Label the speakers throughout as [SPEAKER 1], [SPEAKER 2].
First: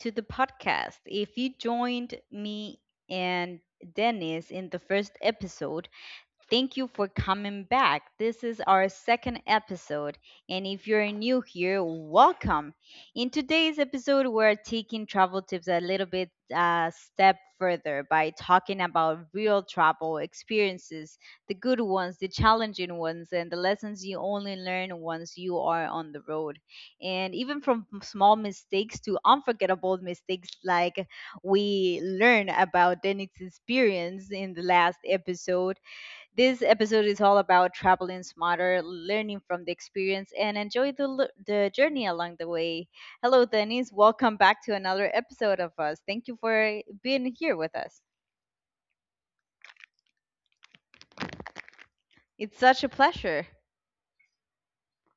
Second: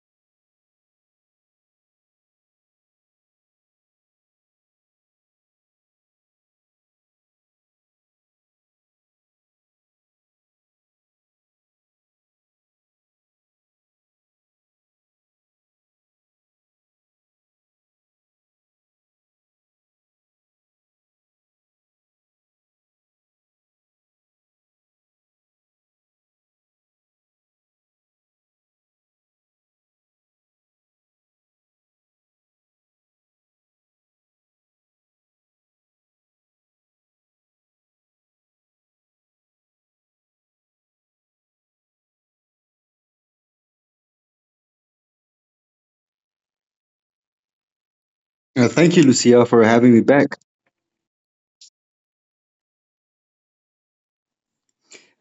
[SPEAKER 1] to the podcast. If you joined me and Dennis in the first episode, thank you for coming back. This is our second episode, and if you're new here, welcome. In today's episode, we're taking travel tips a little bit step further by talking about real travel experiences, the good ones, the challenging ones, and the lessons you only learn once you are on the road. And even from small mistakes to unforgettable mistakes like we learn about Dennis' experience in the last episode, this episode is all about traveling smarter, learning from the experience, and enjoy the journey along the way. Hello, Denise. Welcome back to another episode of us. Thank you for being here with us.
[SPEAKER 2] Thank you, Lucia, for having me back.
[SPEAKER 1] It's such a pleasure.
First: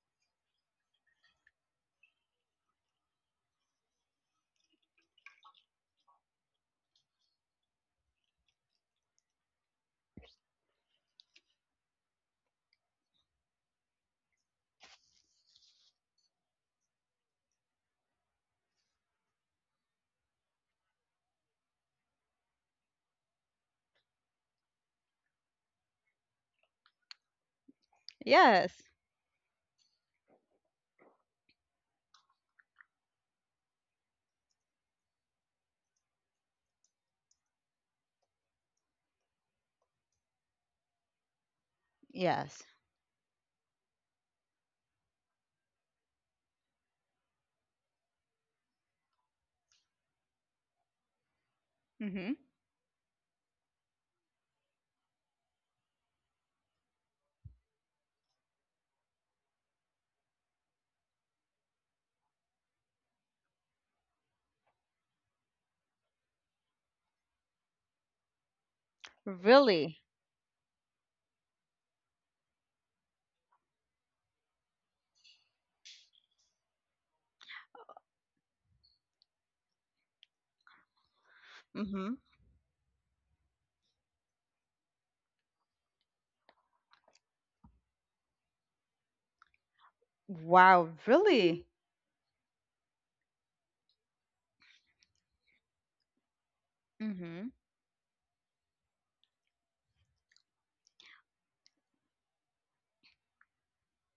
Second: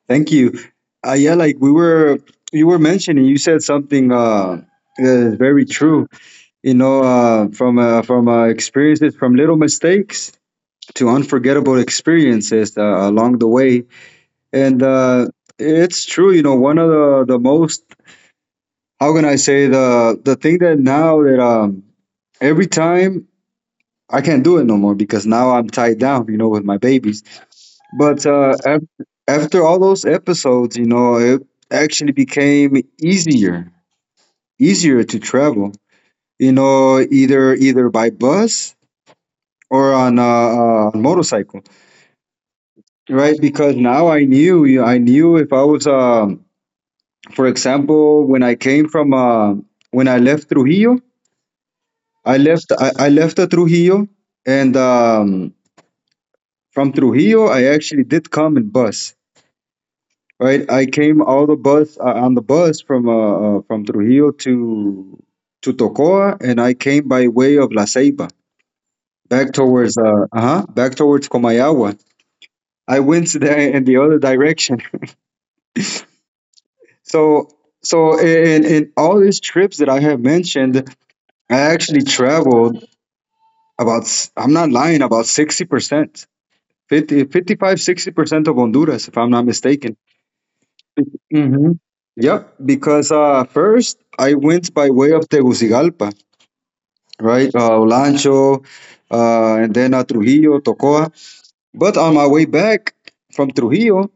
[SPEAKER 2] Thank you. Yeah, like you were mentioning, you said something that is very true. You know, from experiences, from little mistakes to unforgettable experiences along the way, and it's true. You know, one of the most, how can I say, the thing that, now that every time, I can't do it no more because now I'm tied down. You know, with my babies. But uh, af-
[SPEAKER 1] Yes.
[SPEAKER 2] After all those episodes, you know, it actually became easier, easier to travel. You know, either by bus or on a motorcycle,
[SPEAKER 1] Yes.
[SPEAKER 2] right? Because now I knew, you I knew if I was, for example, when I came from, when I left Trujillo,
[SPEAKER 1] Mm-hmm.
[SPEAKER 2] I left, I left Trujillo, and from Trujillo, I actually did come in bus. Right, I came all the bus on the bus from Trujillo to Tocoa, and I came by way of La Ceiba
[SPEAKER 1] Really?
[SPEAKER 2] back towards Comayagua. I went to the, in the other direction. So so in all these trips that I have mentioned, I actually
[SPEAKER 1] Mm-hmm.
[SPEAKER 2] traveled I'm not lying, about 60%, 50, 55, 60% of Honduras, if I'm not mistaken.
[SPEAKER 1] Wow, really?
[SPEAKER 2] Mm-hmm. Yep, because first I went by way of Tegucigalpa,
[SPEAKER 1] Mm-hmm.
[SPEAKER 2] right? Olancho, and then Trujillo, Tocoa. But on my way back from Trujillo,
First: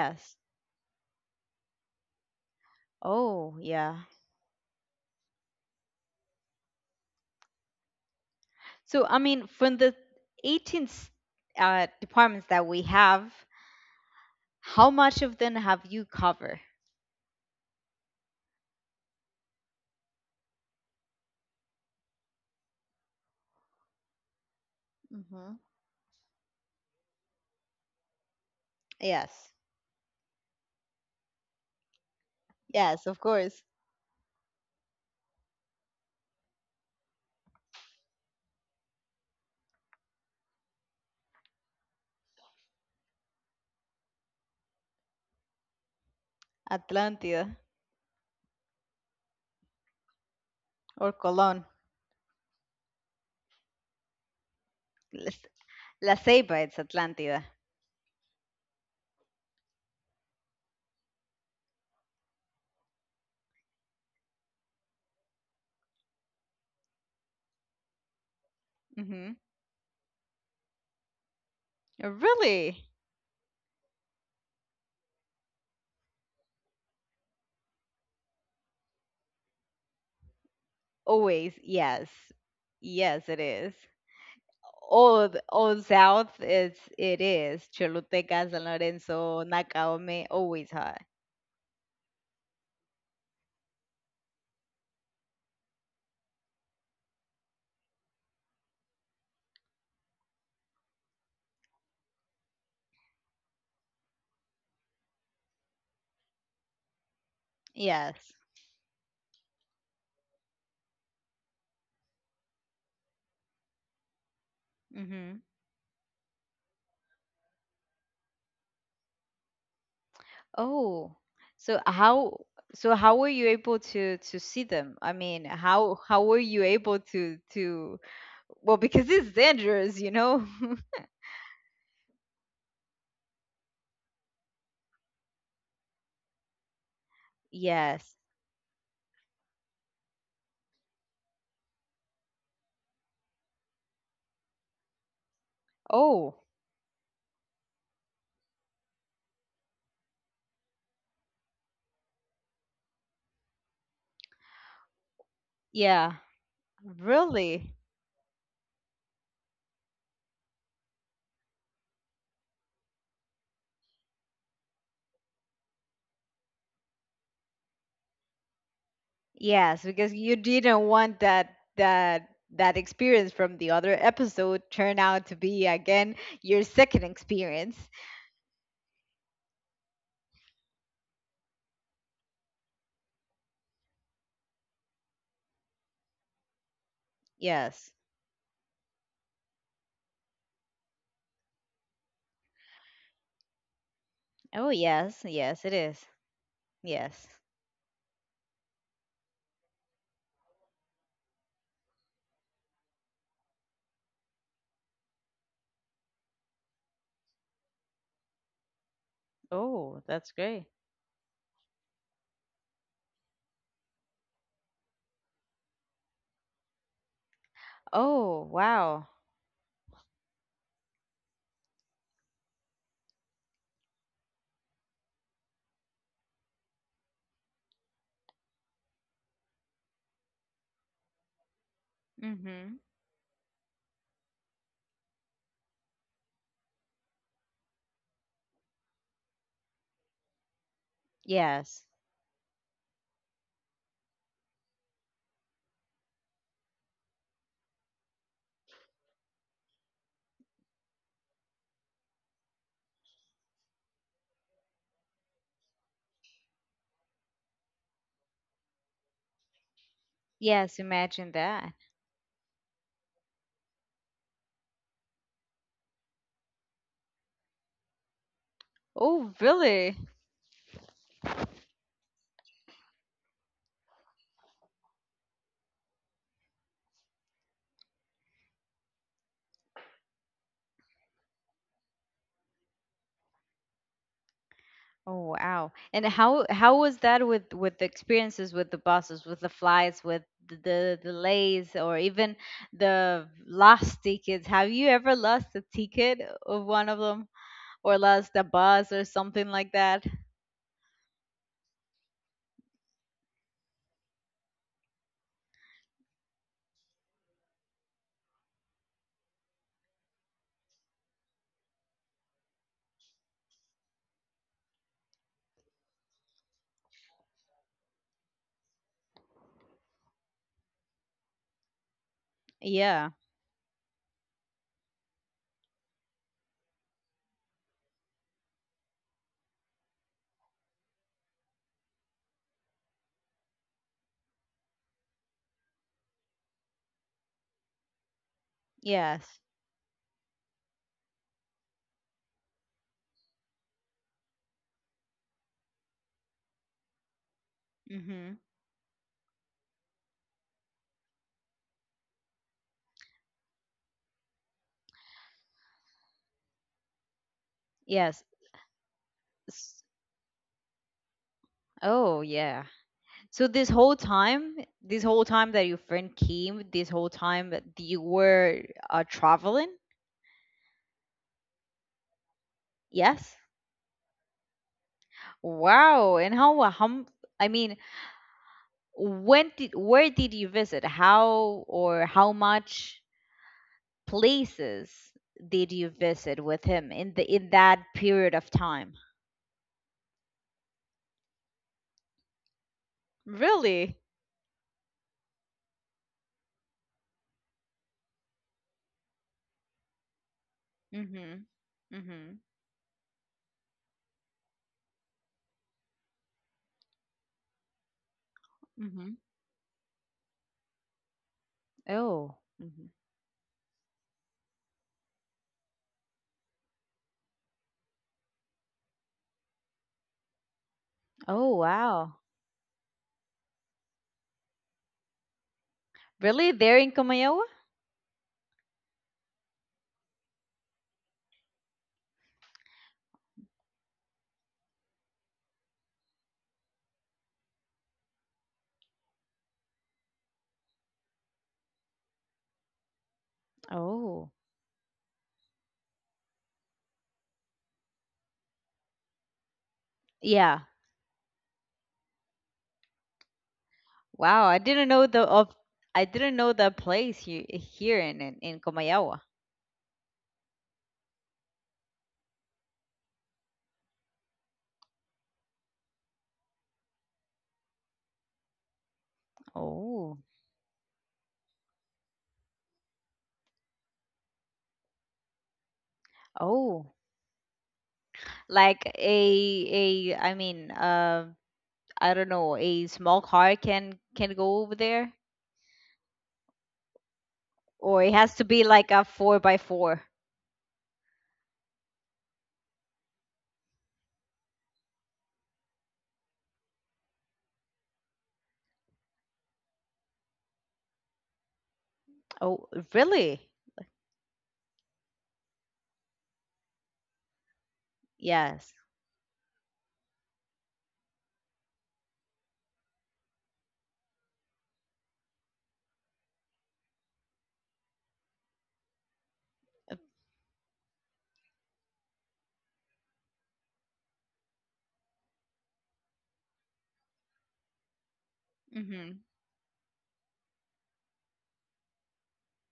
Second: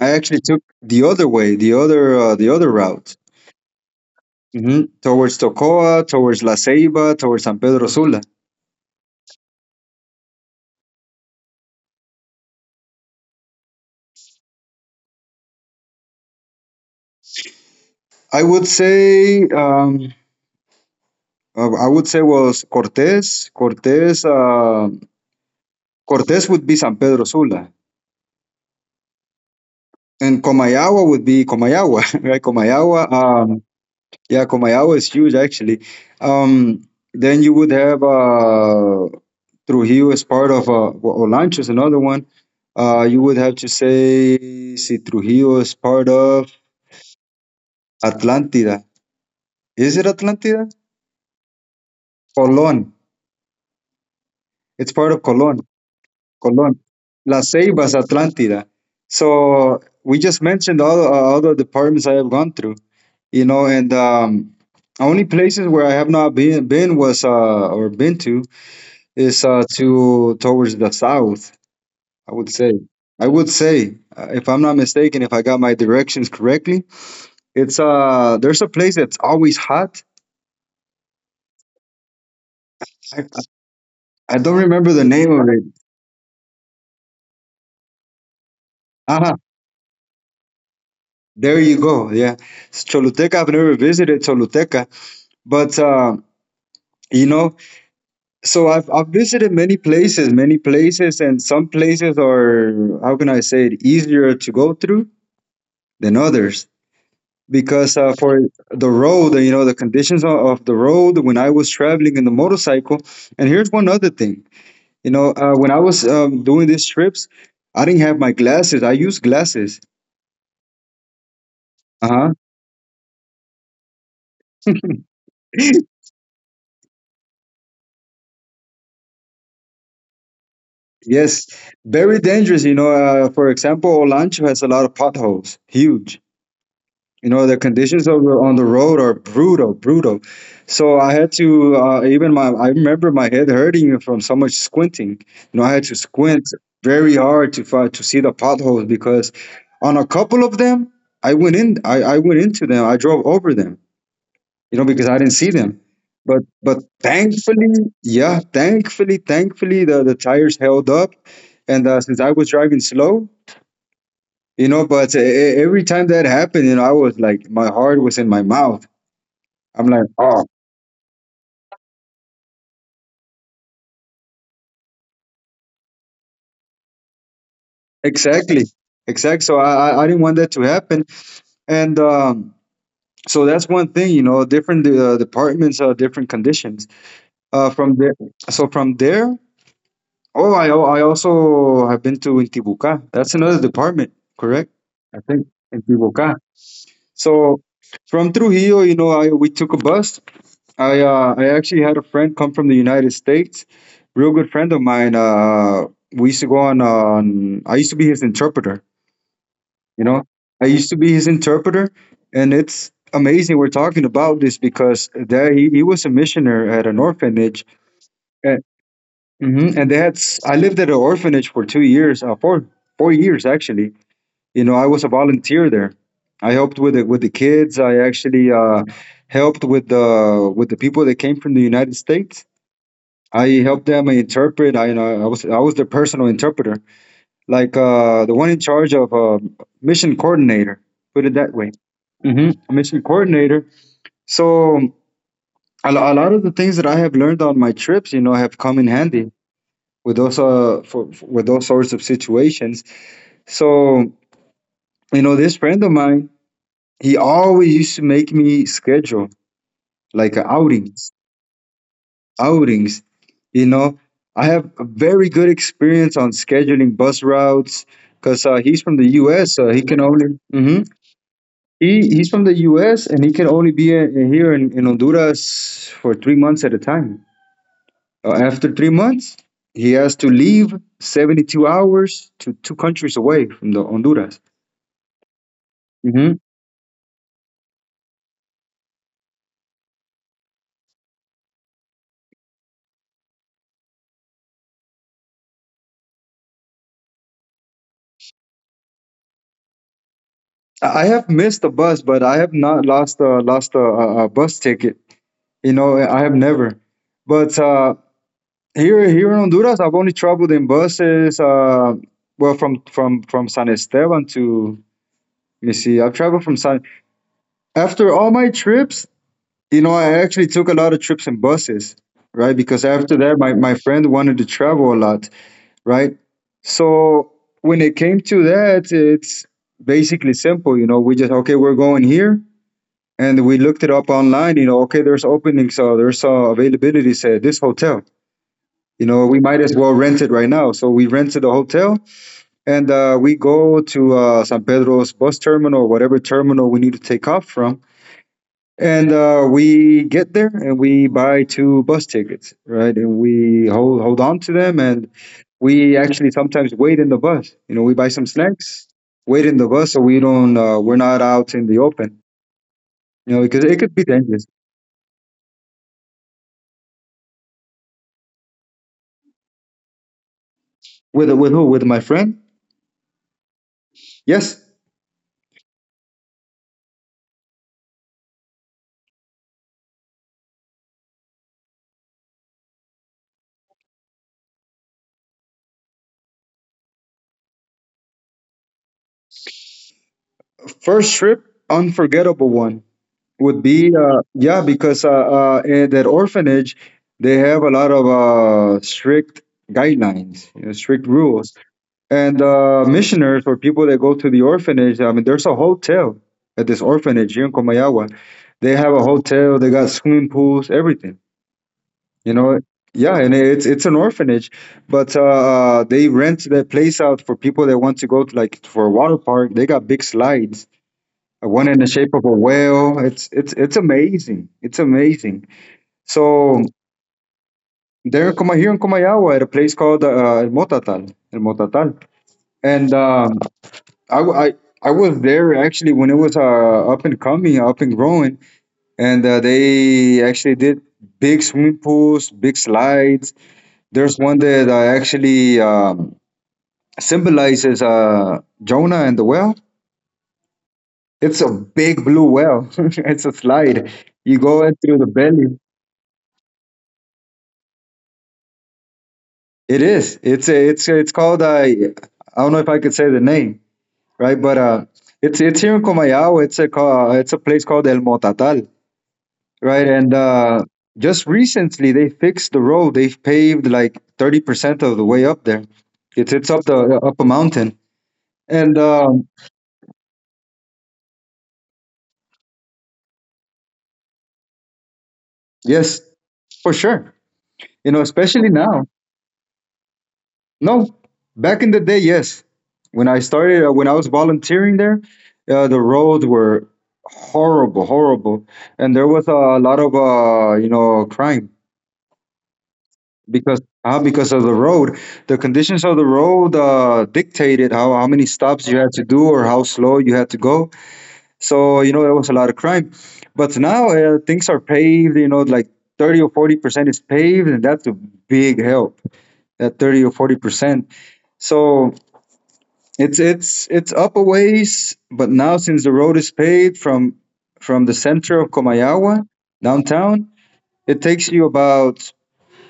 [SPEAKER 2] I actually took the other way, the other route,
[SPEAKER 1] Oh, yeah.
[SPEAKER 2] hmm, towards Tocoa, towards La Ceiba, towards San Pedro Sula.
[SPEAKER 1] So, I mean, from the 18 departments that we have, how much of them have you covered?
[SPEAKER 2] I would say, I would say was Cortés. Cortés would be San Pedro Sula,
[SPEAKER 1] Yes,
[SPEAKER 2] and Komayawa would be Komayawa, right?
[SPEAKER 1] yes, of course.
[SPEAKER 2] Yeah, Komayawa is huge actually. Um, then you would have Trujillo as part of, well, Olancho is another one. You would have to say, see Trujillo is part of
[SPEAKER 1] Atlantida
[SPEAKER 2] Atlantida. Is it Atlantida?
[SPEAKER 1] or Colon.
[SPEAKER 2] Colon. It's part of
[SPEAKER 1] Las-
[SPEAKER 2] Colon.
[SPEAKER 1] La Ceiba,
[SPEAKER 2] Colon.
[SPEAKER 1] it's
[SPEAKER 2] La
[SPEAKER 1] Atlantida.
[SPEAKER 2] Ceiba, Atlantida. So we just mentioned all the departments I have gone through. You know and only places where I have not been was uh, or been to,
[SPEAKER 1] Hmm.
[SPEAKER 2] is to towards the south. I would say,
[SPEAKER 1] Really?
[SPEAKER 2] I would say if I'm not mistaken, if I got my directions correctly, it's there's a place that's always hot.
[SPEAKER 1] Always, yes.
[SPEAKER 2] i,
[SPEAKER 1] Yes,
[SPEAKER 2] I
[SPEAKER 1] it is.
[SPEAKER 2] I don't remember the name
[SPEAKER 1] Old,
[SPEAKER 2] of it.
[SPEAKER 1] old South, it's, it is. Choluteca, San
[SPEAKER 2] Uh-huh.
[SPEAKER 1] Lorenzo, Nakaome, always hot.
[SPEAKER 2] There you go, yeah. It's Choluteca. I've never visited Choluteca, but you know. So I've visited many places, and some places are, how can I say, it easier to go through than others because for
[SPEAKER 1] Yes.
[SPEAKER 2] the road, you know, the conditions of the road when I was traveling in the motorcycle. And here's one other thing, you know,
[SPEAKER 1] Hmm.
[SPEAKER 2] when I was doing these trips, I didn't have my glasses. I used glasses.
[SPEAKER 1] Oh, so
[SPEAKER 2] Uh
[SPEAKER 1] how, so how were you able to see them? I mean,
[SPEAKER 2] huh.
[SPEAKER 1] how were you able to, well, because it's dangerous, you know?
[SPEAKER 2] Yes, very dangerous. You know, for example, Olancho has a lot of potholes, huge. You know, the conditions
[SPEAKER 1] Yes.
[SPEAKER 2] of the, on the road are brutal, brutal. So I had to even my I remember my head hurting from so much squinting. You know, I had to
[SPEAKER 1] Oh,
[SPEAKER 2] squint very hard to see the potholes because on a couple of them, I went in, I went into them. I drove over them. You know, because I didn't see them.
[SPEAKER 1] yeah.
[SPEAKER 2] But thankfully,
[SPEAKER 1] Really?
[SPEAKER 2] yeah, thankfully, thankfully the tires held up. And since I was driving slow, you know. But every time that happened, you know, I was like, my heart was in my mouth.
[SPEAKER 1] Yes,
[SPEAKER 2] I'm like,
[SPEAKER 1] because you
[SPEAKER 2] oh,
[SPEAKER 1] didn't want that that experience from the other episode turn out to be again your second experience.
[SPEAKER 2] exactly, exact. So I didn't want that to happen, and so that's one thing, you know. Different departments are different conditions. Uh,
[SPEAKER 1] Yes.
[SPEAKER 2] from there, so from there, oh, I also have been to Intibucá. That's another department, correct?
[SPEAKER 1] Oh
[SPEAKER 2] I
[SPEAKER 1] yes,
[SPEAKER 2] think
[SPEAKER 1] yes it is.
[SPEAKER 2] Intibucá.
[SPEAKER 1] Yes.
[SPEAKER 2] So from Trujillo, you know, we took a bus. I actually had a friend come from the United States, real good friend of mine. We used to go on, on. I used to be his interpreter. You
[SPEAKER 1] Oh,
[SPEAKER 2] know,
[SPEAKER 1] that's
[SPEAKER 2] I
[SPEAKER 1] great.
[SPEAKER 2] used to be his interpreter, and it's amazing we're talking about this because there he was a missioner at an orphanage,
[SPEAKER 1] Oh,
[SPEAKER 2] and,
[SPEAKER 1] wow.
[SPEAKER 2] mhm, and they had. I lived at an orphanage for 2 years, uh, four years actually. You know, I was a volunteer there. I helped with the kids. I actually helped with the people that came from the United States.
[SPEAKER 1] Mhm.
[SPEAKER 2] I helped them interpret. I, you know, I was their personal interpreter, like the one in charge of mission coordinator. Put it that way,
[SPEAKER 1] Yes.
[SPEAKER 2] hmm, mission coordinator. So a lot of the things that I have learned on my trips, you know, have come in handy with those with those sorts of situations. So you know, this friend of mine, he always used to make me schedule, like,
[SPEAKER 1] Yes,
[SPEAKER 2] outings,
[SPEAKER 1] imagine that.
[SPEAKER 2] outings. You know, I have a very good experience on scheduling bus routes because he's from the
[SPEAKER 1] Oh,
[SPEAKER 2] U.S. So he
[SPEAKER 1] really?
[SPEAKER 2] can only, hmm, he's from the U.S. and he can only be here in Honduras for 3 months at a time. After 3 months, he has to leave, 72 hours, to two countries away from the Honduras.
[SPEAKER 1] Oh wow. And
[SPEAKER 2] Hmm.
[SPEAKER 1] how was that with the experiences with the buses, with the flights, with the delays or even the lost tickets? Have you ever lost a ticket of one of them or lost a bus or something like that?
[SPEAKER 2] I have missed a bus, but I have not lost a bus ticket. You know, I have never. But Here, here in Honduras, I've only traveled in buses. Well, from San Esteban to, let me see. I've traveled from San. After all my trips, you know, I actually took a lot of trips in buses, right? Because
[SPEAKER 1] Yeah.
[SPEAKER 2] after that, my friend wanted to travel a lot, right? So when it came to that, it's basically simple. You know, we just, okay, we're going here, and we looked it up online. You know, okay, there's openings, there's availability at this hotel. You know,
[SPEAKER 1] Yes.
[SPEAKER 2] we might as well rent it right now. So we rented a hotel, and we go to San Pedro's bus terminal, or whatever terminal we need to take off from.
[SPEAKER 1] Mhm.
[SPEAKER 2] And we get there and we buy two bus tickets, right? And we hold on to them. And we actually sometimes wait in the bus. You know, we buy
[SPEAKER 1] Yes.
[SPEAKER 2] some snacks, wait in the
[SPEAKER 1] S-
[SPEAKER 2] bus so we don't, we're not out in the open,
[SPEAKER 1] Oh yeah.
[SPEAKER 2] you know,
[SPEAKER 1] So
[SPEAKER 2] because it could be dangerous.
[SPEAKER 1] this whole time that your friend came, this whole time that you were traveling?
[SPEAKER 2] With who? With my friend?
[SPEAKER 1] Yes.
[SPEAKER 2] Yes.
[SPEAKER 1] Wow. And I mean, when did, where did you visit, how or how much places did you visit with him in the in that period of time?
[SPEAKER 2] First trip, unforgettable one, would be
[SPEAKER 1] Really?
[SPEAKER 2] yeah, because in that orphanage they have a lot of strict guidelines, you know, strict
[SPEAKER 1] Mhm.
[SPEAKER 2] rules, and
[SPEAKER 1] Mhm.
[SPEAKER 2] missioners or people that go to the orphanage, I mean, there's a hotel at this orphanage here in Komayawa. They have a
[SPEAKER 1] Mhm.
[SPEAKER 2] hotel, they got swimming pools, everything, you
[SPEAKER 1] Oh.
[SPEAKER 2] know.
[SPEAKER 1] Mhm.
[SPEAKER 2] Yeah, and it's an orphanage, but they rent that place out for people that want to go to, like, for a water park. They got big slides,
[SPEAKER 1] Oh
[SPEAKER 2] one in the
[SPEAKER 1] wow.
[SPEAKER 2] shape of a whale. It's amazing. It's amazing.
[SPEAKER 1] Really
[SPEAKER 2] So
[SPEAKER 1] there in Comayowa?
[SPEAKER 2] there in Kuma here in Kumayawa at a place called El Motatal, El Motatal, and, I, w- I I was there actually when it was up and coming, up and growing, and they actually did big swimming pools, big slides. There's
[SPEAKER 1] Oh.
[SPEAKER 2] one that actually symbolizes Jonah and the whale.
[SPEAKER 1] Yeah.
[SPEAKER 2] It's a big blue whale. It's a slide. You
[SPEAKER 1] Wow, I
[SPEAKER 2] go in
[SPEAKER 1] didn't
[SPEAKER 2] through
[SPEAKER 1] know
[SPEAKER 2] the
[SPEAKER 1] the of,
[SPEAKER 2] belly.
[SPEAKER 1] I didn't know the place here, in Comayowa.
[SPEAKER 2] It is. It's a, it's it's called. I don't know if I could say the name, right? But It's here in Comayao. It's a it's a place called El Motatal, right? And
[SPEAKER 1] Oh.
[SPEAKER 2] just recently they fixed the road. They've paved like 30% of the way up there. It's up
[SPEAKER 1] Oh,
[SPEAKER 2] the up a mountain. And
[SPEAKER 1] like a, a i mean um I don't know, a small car can go over there,
[SPEAKER 2] yes, for sure. You know,
[SPEAKER 1] or it has to
[SPEAKER 2] especially
[SPEAKER 1] be
[SPEAKER 2] now.
[SPEAKER 1] like a four by four.
[SPEAKER 2] No, back in the day, yes. When I started, when I was volunteering there, the roads were horrible, horrible, and there was a lot of you know, crime
[SPEAKER 1] Oh, really?
[SPEAKER 2] because of the road. The conditions of the road dictated how many stops
[SPEAKER 1] Yes.
[SPEAKER 2] you had to do or how slow you had to go. So you know, there was a lot of crime. But now things are paved. You know, like 30 or 40% is paved, and that's a big help. That 30 or 40%. So it's up a ways, but now since the road is paved from the center of
[SPEAKER 1] Mm-hmm.
[SPEAKER 2] Komayawa downtown, it takes you about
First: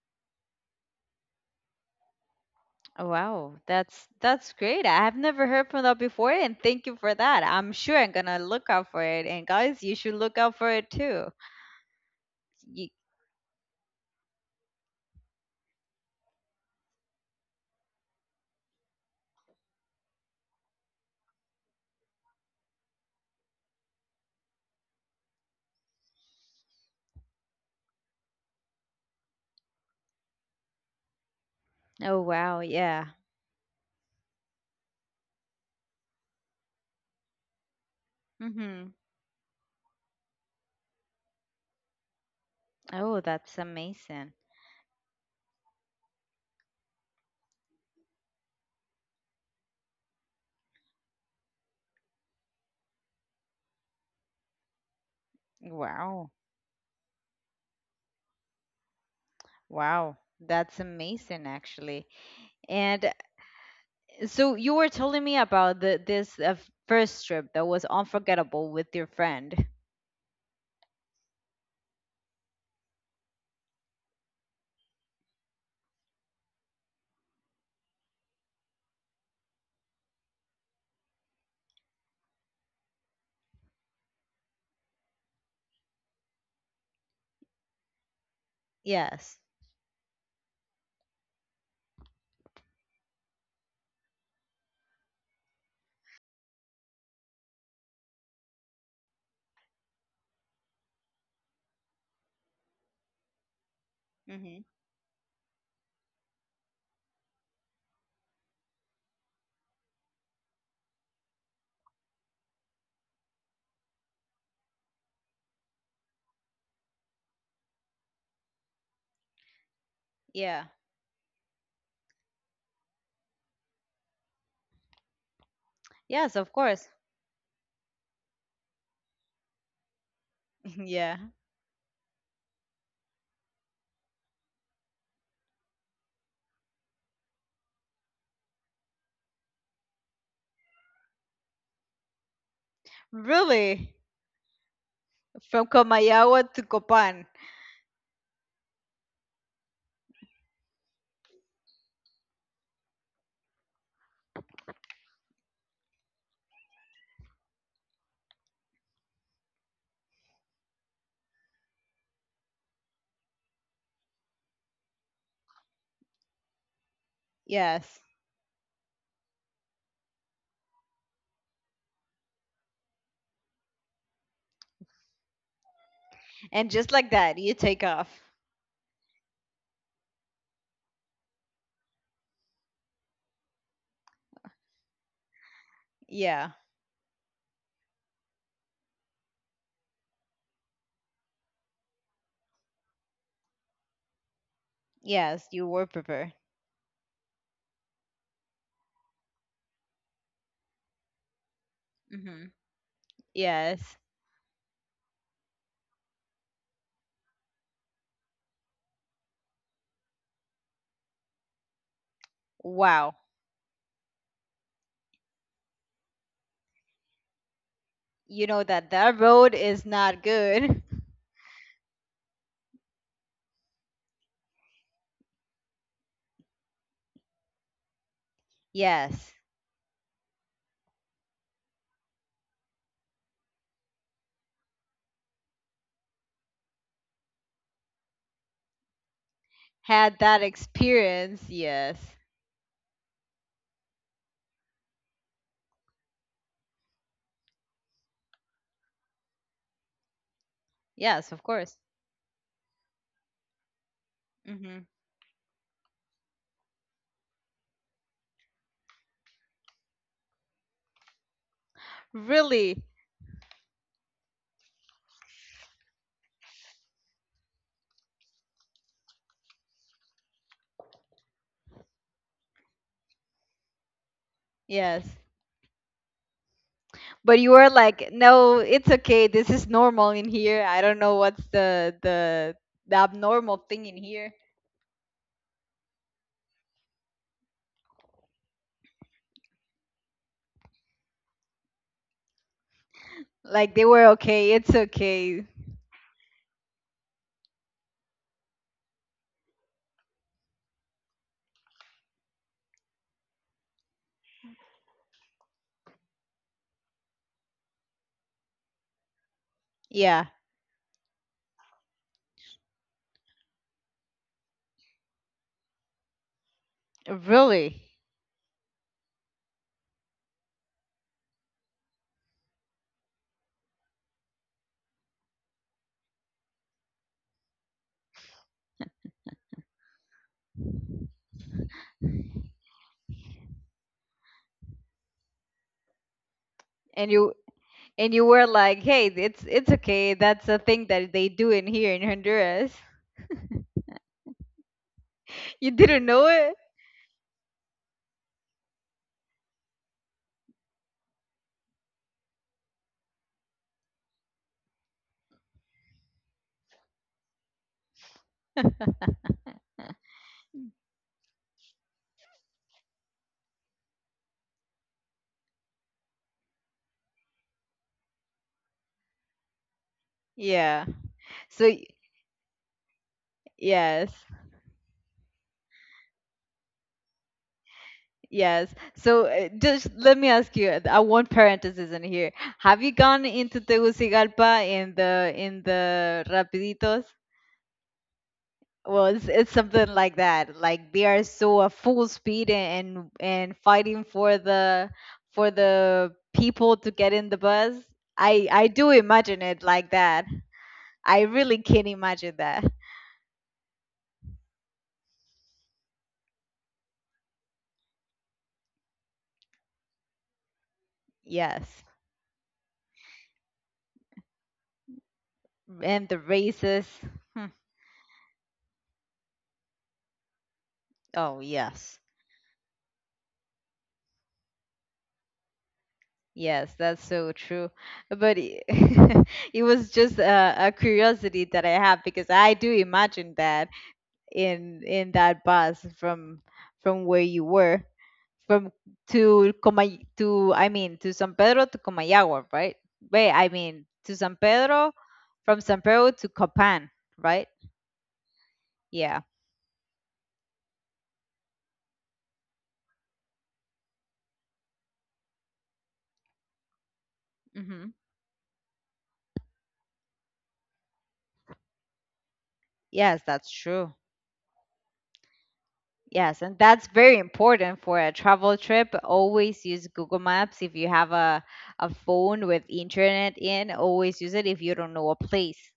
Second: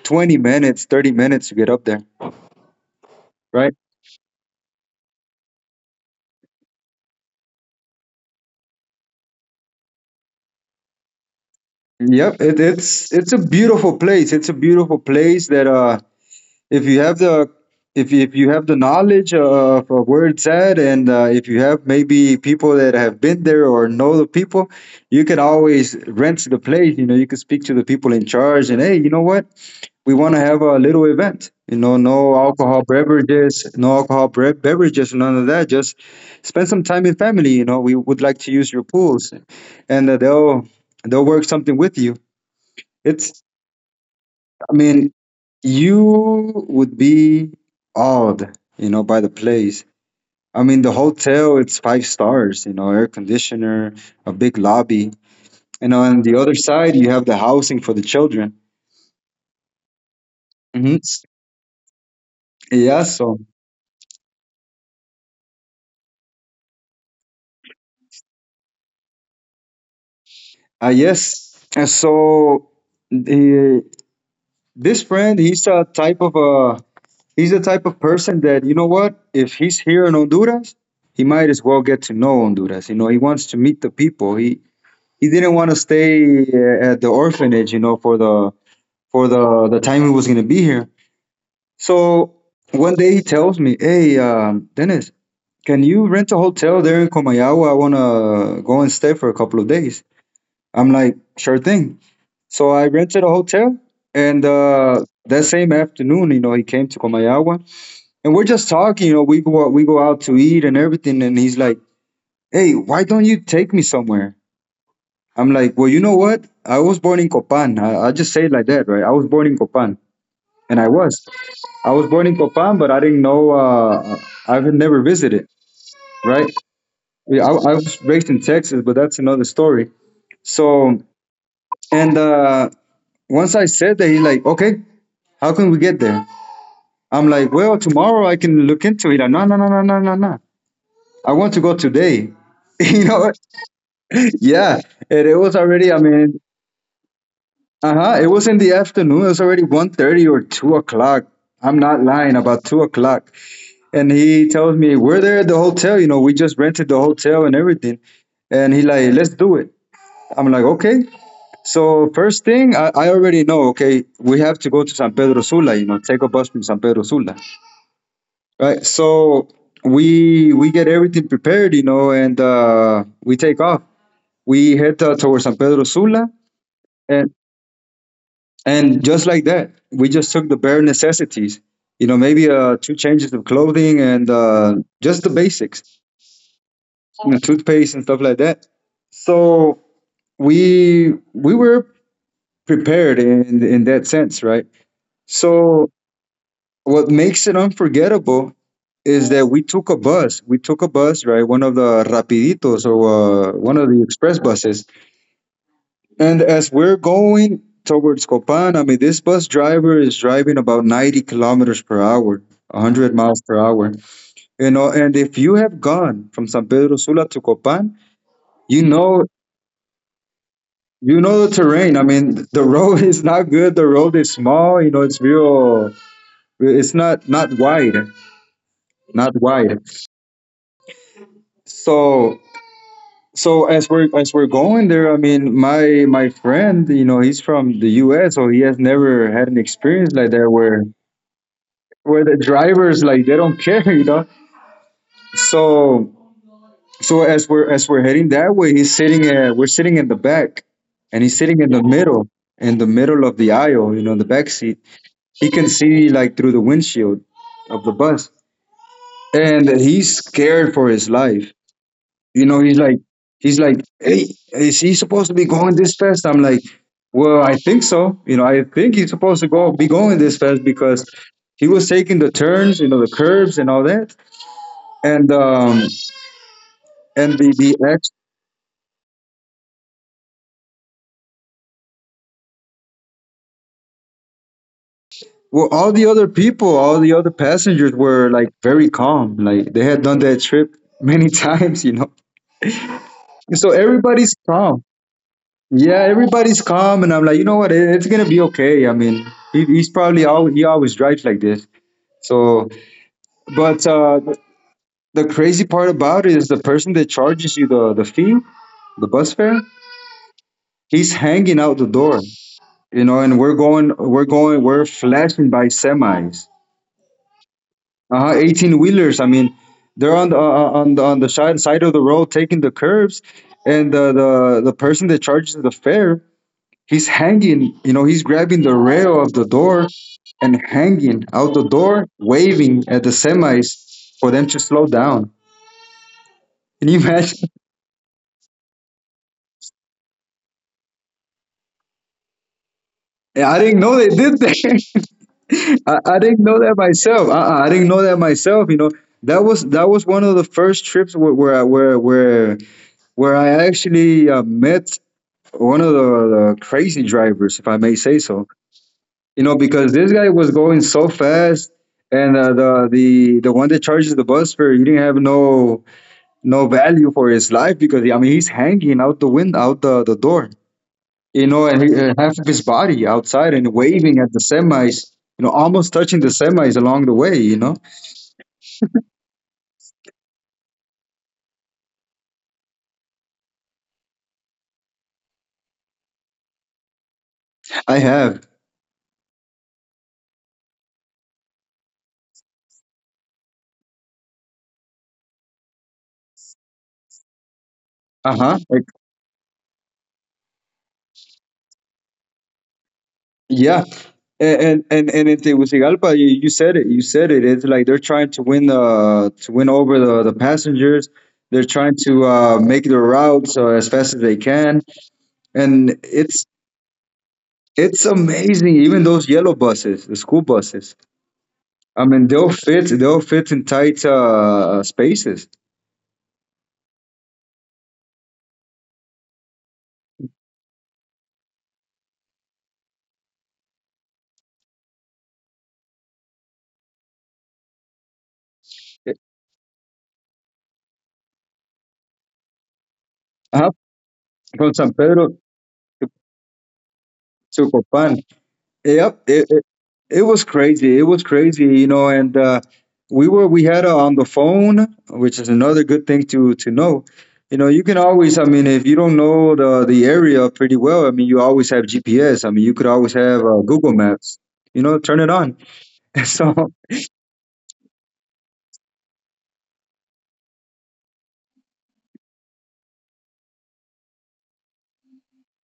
[SPEAKER 2] 20 minutes, 30 minutes to get up there.
[SPEAKER 1] Wow,
[SPEAKER 2] Right?
[SPEAKER 1] that's great. I have never heard from that before, and thank you for that. I'm sure I'm gonna look out for it, and guys, you should look out for it too.
[SPEAKER 2] Yep. It,
[SPEAKER 1] Ye-
[SPEAKER 2] it's it's a beautiful place. It's a beautiful place that if you have the if you have the knowledge of where it's at, and if you have maybe people that have been there or know the people, you can always rent the place. You know, you can speak to the people in charge, and hey, you know what? We want to have a little event,
[SPEAKER 1] oh
[SPEAKER 2] no
[SPEAKER 1] wow,
[SPEAKER 2] alcohol
[SPEAKER 1] yeah.
[SPEAKER 2] beverages, no beverages, none of that, just spend some time in family. You know, we would like to use your
[SPEAKER 1] Mm-hmm.
[SPEAKER 2] pools, and they'll work something with you.
[SPEAKER 1] Oh,
[SPEAKER 2] It's,
[SPEAKER 1] that's amazing.
[SPEAKER 2] I mean, you would be awed, you know, by the place. I mean, the hotel, it's five stars, you know, air conditioner, a big lobby, and on
[SPEAKER 1] Wow,
[SPEAKER 2] the other side you have the housing for the children.
[SPEAKER 1] wow, that's
[SPEAKER 2] Hmm.
[SPEAKER 1] amazing actually.
[SPEAKER 2] Yeah,
[SPEAKER 1] And
[SPEAKER 2] so
[SPEAKER 1] so you were telling me about the this first trip that was unforgettable with your friend.
[SPEAKER 2] Yes. And so the, this friend, he's a type of a he's a type of person that, you know what? If he's here in Honduras, he might as well get to know Honduras. You know, he wants to meet the people. He didn't want to stay at the orphanage, you know, for the for
[SPEAKER 1] Yes.
[SPEAKER 2] the time he was gonna be here. So one day he tells me, "Hey, Dennis, can you rent a hotel there in Comayagua? I wanna go and stay for a couple of days." I'm like, "Sure thing." So I rented a hotel, and
[SPEAKER 1] Hmm.
[SPEAKER 2] that same afternoon, you know, he came to Comayagua, and we're just talking. You know, we go out to eat and everything, and he's like, "Hey, why don't you take me somewhere?" I'm like, "Well, you know what? I was born in Copan. I just say it like that, right? I was born in Copan,
[SPEAKER 1] Yeah.
[SPEAKER 2] and I was. I was born in Copan, but I didn't know. I've never visited,
[SPEAKER 1] Yes,
[SPEAKER 2] right?
[SPEAKER 1] of course.
[SPEAKER 2] Yeah, I was raised in Texas, but that's another story." So,
[SPEAKER 1] Yeah.
[SPEAKER 2] and once I said that, he's like, "Okay, how can we get there?" I'm like, well, tomorrow I can look into it. Like, no, no, no, no, no, no, no. I want to go today. you know,
[SPEAKER 1] Really?
[SPEAKER 2] yeah. And it was
[SPEAKER 1] From
[SPEAKER 2] already, I mean,
[SPEAKER 1] Comayawa to Copan.
[SPEAKER 2] uh huh. it was in the afternoon. It was already 1:30 or 2 o'clock. I'm not lying. About 2 o'clock. And he tells me we're there at the hotel. You know, we just rented the hotel and everything. And he like, let's do it. I'm like, okay. So first thing, I already know. Okay, we have to go to San Pedro Sula. You know, take a bus from San Pedro Sula.
[SPEAKER 1] Yes.
[SPEAKER 2] Right. So we get everything prepared, you know, and we take off. We head towards San Pedro Sula,
[SPEAKER 1] And just like
[SPEAKER 2] and
[SPEAKER 1] that, you take off.
[SPEAKER 2] and just like that, we just took the bare necessities. You know, maybe two changes of clothing and just the basics,
[SPEAKER 1] Yeah.
[SPEAKER 2] you know, toothpaste and stuff like that. So we were prepared in that sense, right?
[SPEAKER 1] Yes, you were
[SPEAKER 2] So
[SPEAKER 1] prepared.
[SPEAKER 2] what makes it unforgettable is that we took a bus. We took a bus, right? One of the Rapiditos or one of
[SPEAKER 1] Yes.
[SPEAKER 2] the express buses. And as we're going towards Copan, I mean, this bus driver is driving about 90 kilometers per hour, 100
[SPEAKER 1] Wow.
[SPEAKER 2] miles per hour. You know, and if you have gone from San Pedro Sula to Copan,
[SPEAKER 1] You know
[SPEAKER 2] you
[SPEAKER 1] that that
[SPEAKER 2] know,
[SPEAKER 1] road is not good.
[SPEAKER 2] you know the terrain. I mean, the road is not good. The road is small. You know, it's real. It's not wide,
[SPEAKER 1] Yes.
[SPEAKER 2] not wide. So, so as we're going there, I mean, my friend, you know, he's from the U.S., so he has never had an experience
[SPEAKER 1] Had
[SPEAKER 2] like
[SPEAKER 1] that
[SPEAKER 2] that where
[SPEAKER 1] experience. Yes.
[SPEAKER 2] the drivers like they don't care, you know. So, so as we're heading that way, he's sitting at we're sitting in the back, and
[SPEAKER 1] Yes,
[SPEAKER 2] he's
[SPEAKER 1] of
[SPEAKER 2] sitting in
[SPEAKER 1] course.
[SPEAKER 2] the middle of the aisle, you know, in the back seat.
[SPEAKER 1] Hmm.
[SPEAKER 2] He can see like through the windshield of the bus, and he's scared for his life. You know,
[SPEAKER 1] Really?
[SPEAKER 2] he's like, hey, is he supposed to be going this fast? I'm like, well, I think so. You know, I think he's supposed to go be going this fast because he was taking the turns, you know, the curves and all that,
[SPEAKER 1] Yes.
[SPEAKER 2] and um, and
[SPEAKER 1] But you were
[SPEAKER 2] the ex.
[SPEAKER 1] like, no, it's okay. This is normal in here. I don't know what's the abnormal thing in here.
[SPEAKER 2] Well, all the other people, all the other passengers were like very calm. Like they had done that trip many times, you know. So
[SPEAKER 1] Like they were
[SPEAKER 2] everybody's
[SPEAKER 1] okay. It's
[SPEAKER 2] calm.
[SPEAKER 1] okay.
[SPEAKER 2] Yeah, everybody's calm, and I'm like, you know what? It's gonna be okay. I mean, he's probably all he always drives like this. So, but the crazy part about it is the person that charges you the fee, the bus fare.
[SPEAKER 1] Yeah.
[SPEAKER 2] He's hanging out the door, you know, and we're going, we're flashing by semis,
[SPEAKER 1] Really?
[SPEAKER 2] 18 wheelers. I mean, they're on on the side of the road taking the curves, and the person that charges the fare, he's hanging, you know, he's grabbing the rail of the door and hanging out the door, waving at the semis for them to slow down. Can you
[SPEAKER 1] And you
[SPEAKER 2] imagine?
[SPEAKER 1] and you were like, hey, it's okay. That's a thing that they do in here in Honduras.
[SPEAKER 2] Yeah, I didn't know they did that.
[SPEAKER 1] You
[SPEAKER 2] I,
[SPEAKER 1] didn't
[SPEAKER 2] I didn't
[SPEAKER 1] know.
[SPEAKER 2] know that myself. I didn't know that myself. You know, that was one of the first trips where I actually met one of the crazy drivers, if I may say so. You know, because this guy was going so fast, and the one that charges the bus fare, he didn't have no value for his life because, I mean, he's hanging out the wind out the door,
[SPEAKER 1] Yeah.
[SPEAKER 2] you know,
[SPEAKER 1] So
[SPEAKER 2] and half of his body outside and
[SPEAKER 1] yes,
[SPEAKER 2] waving at the semis, you know, almost touching the semis along the way, you know.
[SPEAKER 1] yes. So just let me ask you. I want parenthesis in here. Have you gone into Tegucigalpa in the Rapiditos?
[SPEAKER 2] I have.
[SPEAKER 1] Well, it's something like that. Like they are so at full speed and fighting for the people to get in the bus.
[SPEAKER 2] Uh-huh.
[SPEAKER 1] I do imagine it like that. I really can imagine that.
[SPEAKER 2] Yeah. And in Tegucigalpa, you said it. You said it. It's like they're trying to win the to win over the passengers. They're
[SPEAKER 1] Yes.
[SPEAKER 2] trying to make their routes as fast as they can, and
[SPEAKER 1] And the races. Hmm.
[SPEAKER 2] it's amazing. Even those yellow buses, the school buses.
[SPEAKER 1] Oh yes.
[SPEAKER 2] I mean, they'll fit. They'll fit in tight spaces.
[SPEAKER 1] Yes, that's so true. But it, it was just a curiosity that I have because I do imagine that in that bus from where you were from to Comay to, I mean to San Pedro to Comayagua, right? Wait, I
[SPEAKER 2] Uh-huh.
[SPEAKER 1] mean to San
[SPEAKER 2] From
[SPEAKER 1] Pedro,
[SPEAKER 2] San Pedro,
[SPEAKER 1] from San Pedro to Copan, right?
[SPEAKER 2] super fun. Yep,
[SPEAKER 1] Yeah.
[SPEAKER 2] it was crazy. It was crazy, you know. And we had on the phone, which is another good thing to know. You know, you
[SPEAKER 1] Hmm.
[SPEAKER 2] can always, I mean, if you don't know the area pretty well, I mean, you always have GPS. I mean, you could always
[SPEAKER 1] Yes,
[SPEAKER 2] have
[SPEAKER 1] that's
[SPEAKER 2] Google
[SPEAKER 1] true.
[SPEAKER 2] Maps. You know, turn it on.
[SPEAKER 1] Yes, and
[SPEAKER 2] So
[SPEAKER 1] that's very important for a travel trip. Always use Google Maps. If you have a phone with internet in, always use it if you don't know a place.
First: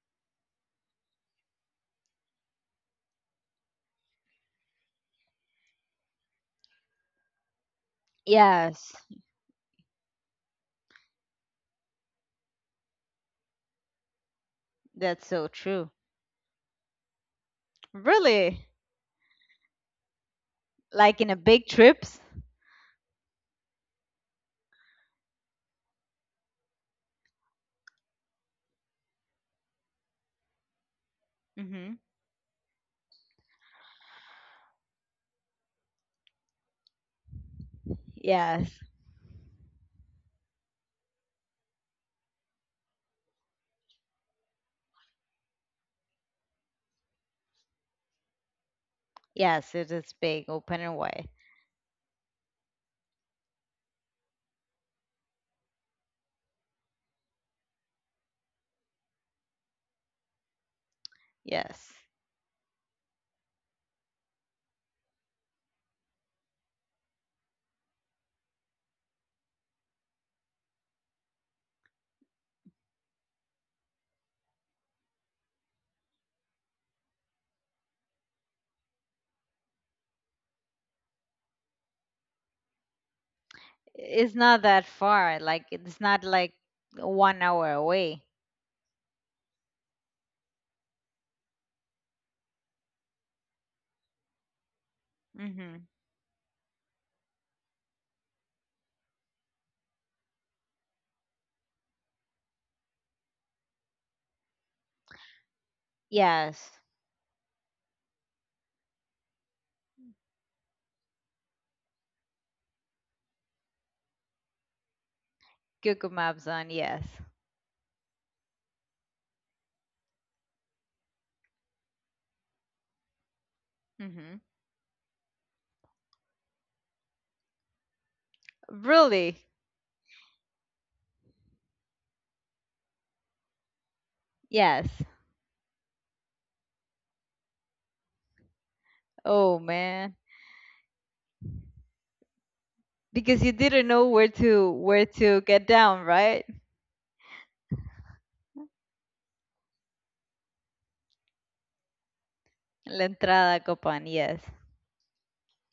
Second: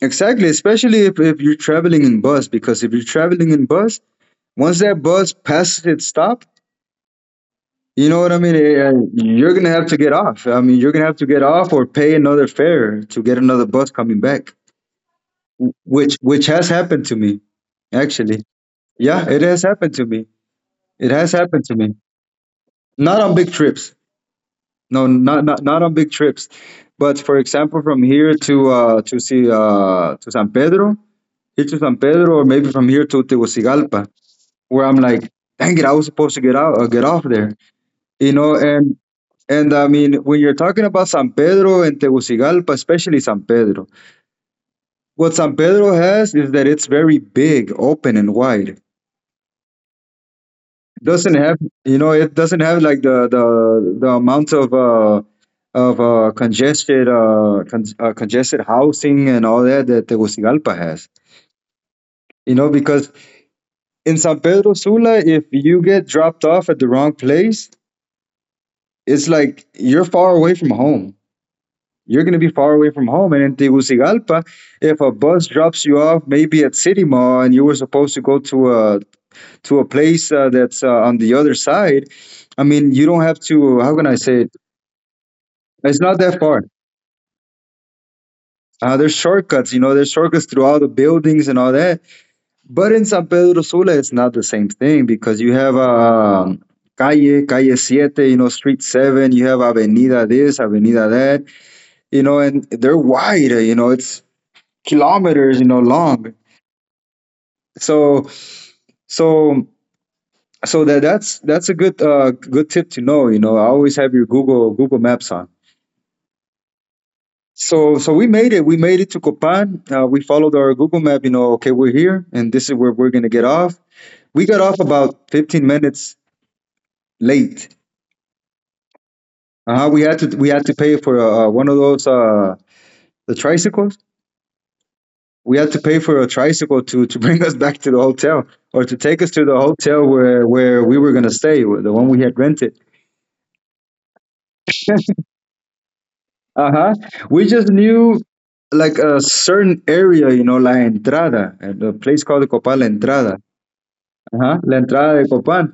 [SPEAKER 2] exactly, especially if you're traveling in bus, because if you're traveling in bus, once that bus passes its stop, you know what I mean?
[SPEAKER 1] Yes,
[SPEAKER 2] You're gonna have to get off. I mean, you're gonna have to get off or pay another fare to get another bus coming back,
[SPEAKER 1] that's so true.
[SPEAKER 2] which has happened to me, actually.
[SPEAKER 1] Really?
[SPEAKER 2] Yeah, it has happened to me. It
[SPEAKER 1] Like in
[SPEAKER 2] has
[SPEAKER 1] a
[SPEAKER 2] happened
[SPEAKER 1] big
[SPEAKER 2] to me.
[SPEAKER 1] trips?
[SPEAKER 2] Not on big trips. No, not on big trips. But for example, from here to see to San Pedro, here to
[SPEAKER 1] Mm-hmm.
[SPEAKER 2] San Pedro, or maybe from here to Tegucigalpa, where I'm like, dang it, I was supposed to get off there, you know,
[SPEAKER 1] Yes.
[SPEAKER 2] and I mean, when you're talking about San Pedro and Tegucigalpa, especially San Pedro, what San Pedro has is that it's very big, open, and wide.
[SPEAKER 1] Yes, it is big, open and wide.
[SPEAKER 2] Doesn't have, You know, it doesn't have like the amount of congested housing and all that that Tegucigalpa has.
[SPEAKER 1] Yes.
[SPEAKER 2] You know, because in San Pedro Sula, if you get dropped off at the wrong place, it's like you're far away from home. You're going to be far away from home. And in Tegucigalpa, if a bus drops you off maybe at City Mall and you were supposed to go to a place that's on the other side, I mean, you don't have to. How can I say
[SPEAKER 1] It's
[SPEAKER 2] it?
[SPEAKER 1] not that far. Like it's
[SPEAKER 2] It's not
[SPEAKER 1] not
[SPEAKER 2] that
[SPEAKER 1] like
[SPEAKER 2] far.
[SPEAKER 1] 1 hour away.
[SPEAKER 2] There's shortcuts, you know, there's shortcuts throughout the buildings and all that. But in San Pedro Sula, it's not the same thing because you have
[SPEAKER 1] Mm-hmm.
[SPEAKER 2] calle siete, you know, street seven, you have avenida this, avenida that, you know, and they're wide, you know, it's kilometers, you know, long.
[SPEAKER 1] Yes.
[SPEAKER 2] so so so that's a good good tip to know. You know, I always have your Google Maps on.
[SPEAKER 1] Google Maps on, yes.
[SPEAKER 2] So we made it to Copan. We followed our Google Map, you know. Okay, we're here, and this is where we're gonna get off.
[SPEAKER 1] Mm-hmm.
[SPEAKER 2] We got off about 15 minutes late.
[SPEAKER 1] Really?
[SPEAKER 2] Uh-huh, we had to pay for one of those the tricycles.
[SPEAKER 1] Yes.
[SPEAKER 2] We had to pay for a tricycle to bring us back to the hotel, or to take us to the
[SPEAKER 1] Oh
[SPEAKER 2] hotel
[SPEAKER 1] man,
[SPEAKER 2] where we were gonna stay, the one we had rented.
[SPEAKER 1] because you didn't know where to get down, right?
[SPEAKER 2] Uh-huh, we just knew like a certain area, you know, La Entrada, and a place called the Copan La
[SPEAKER 1] La
[SPEAKER 2] Entrada.
[SPEAKER 1] entrada a Copan, yes.
[SPEAKER 2] Uh-huh, La Entrada de Copan.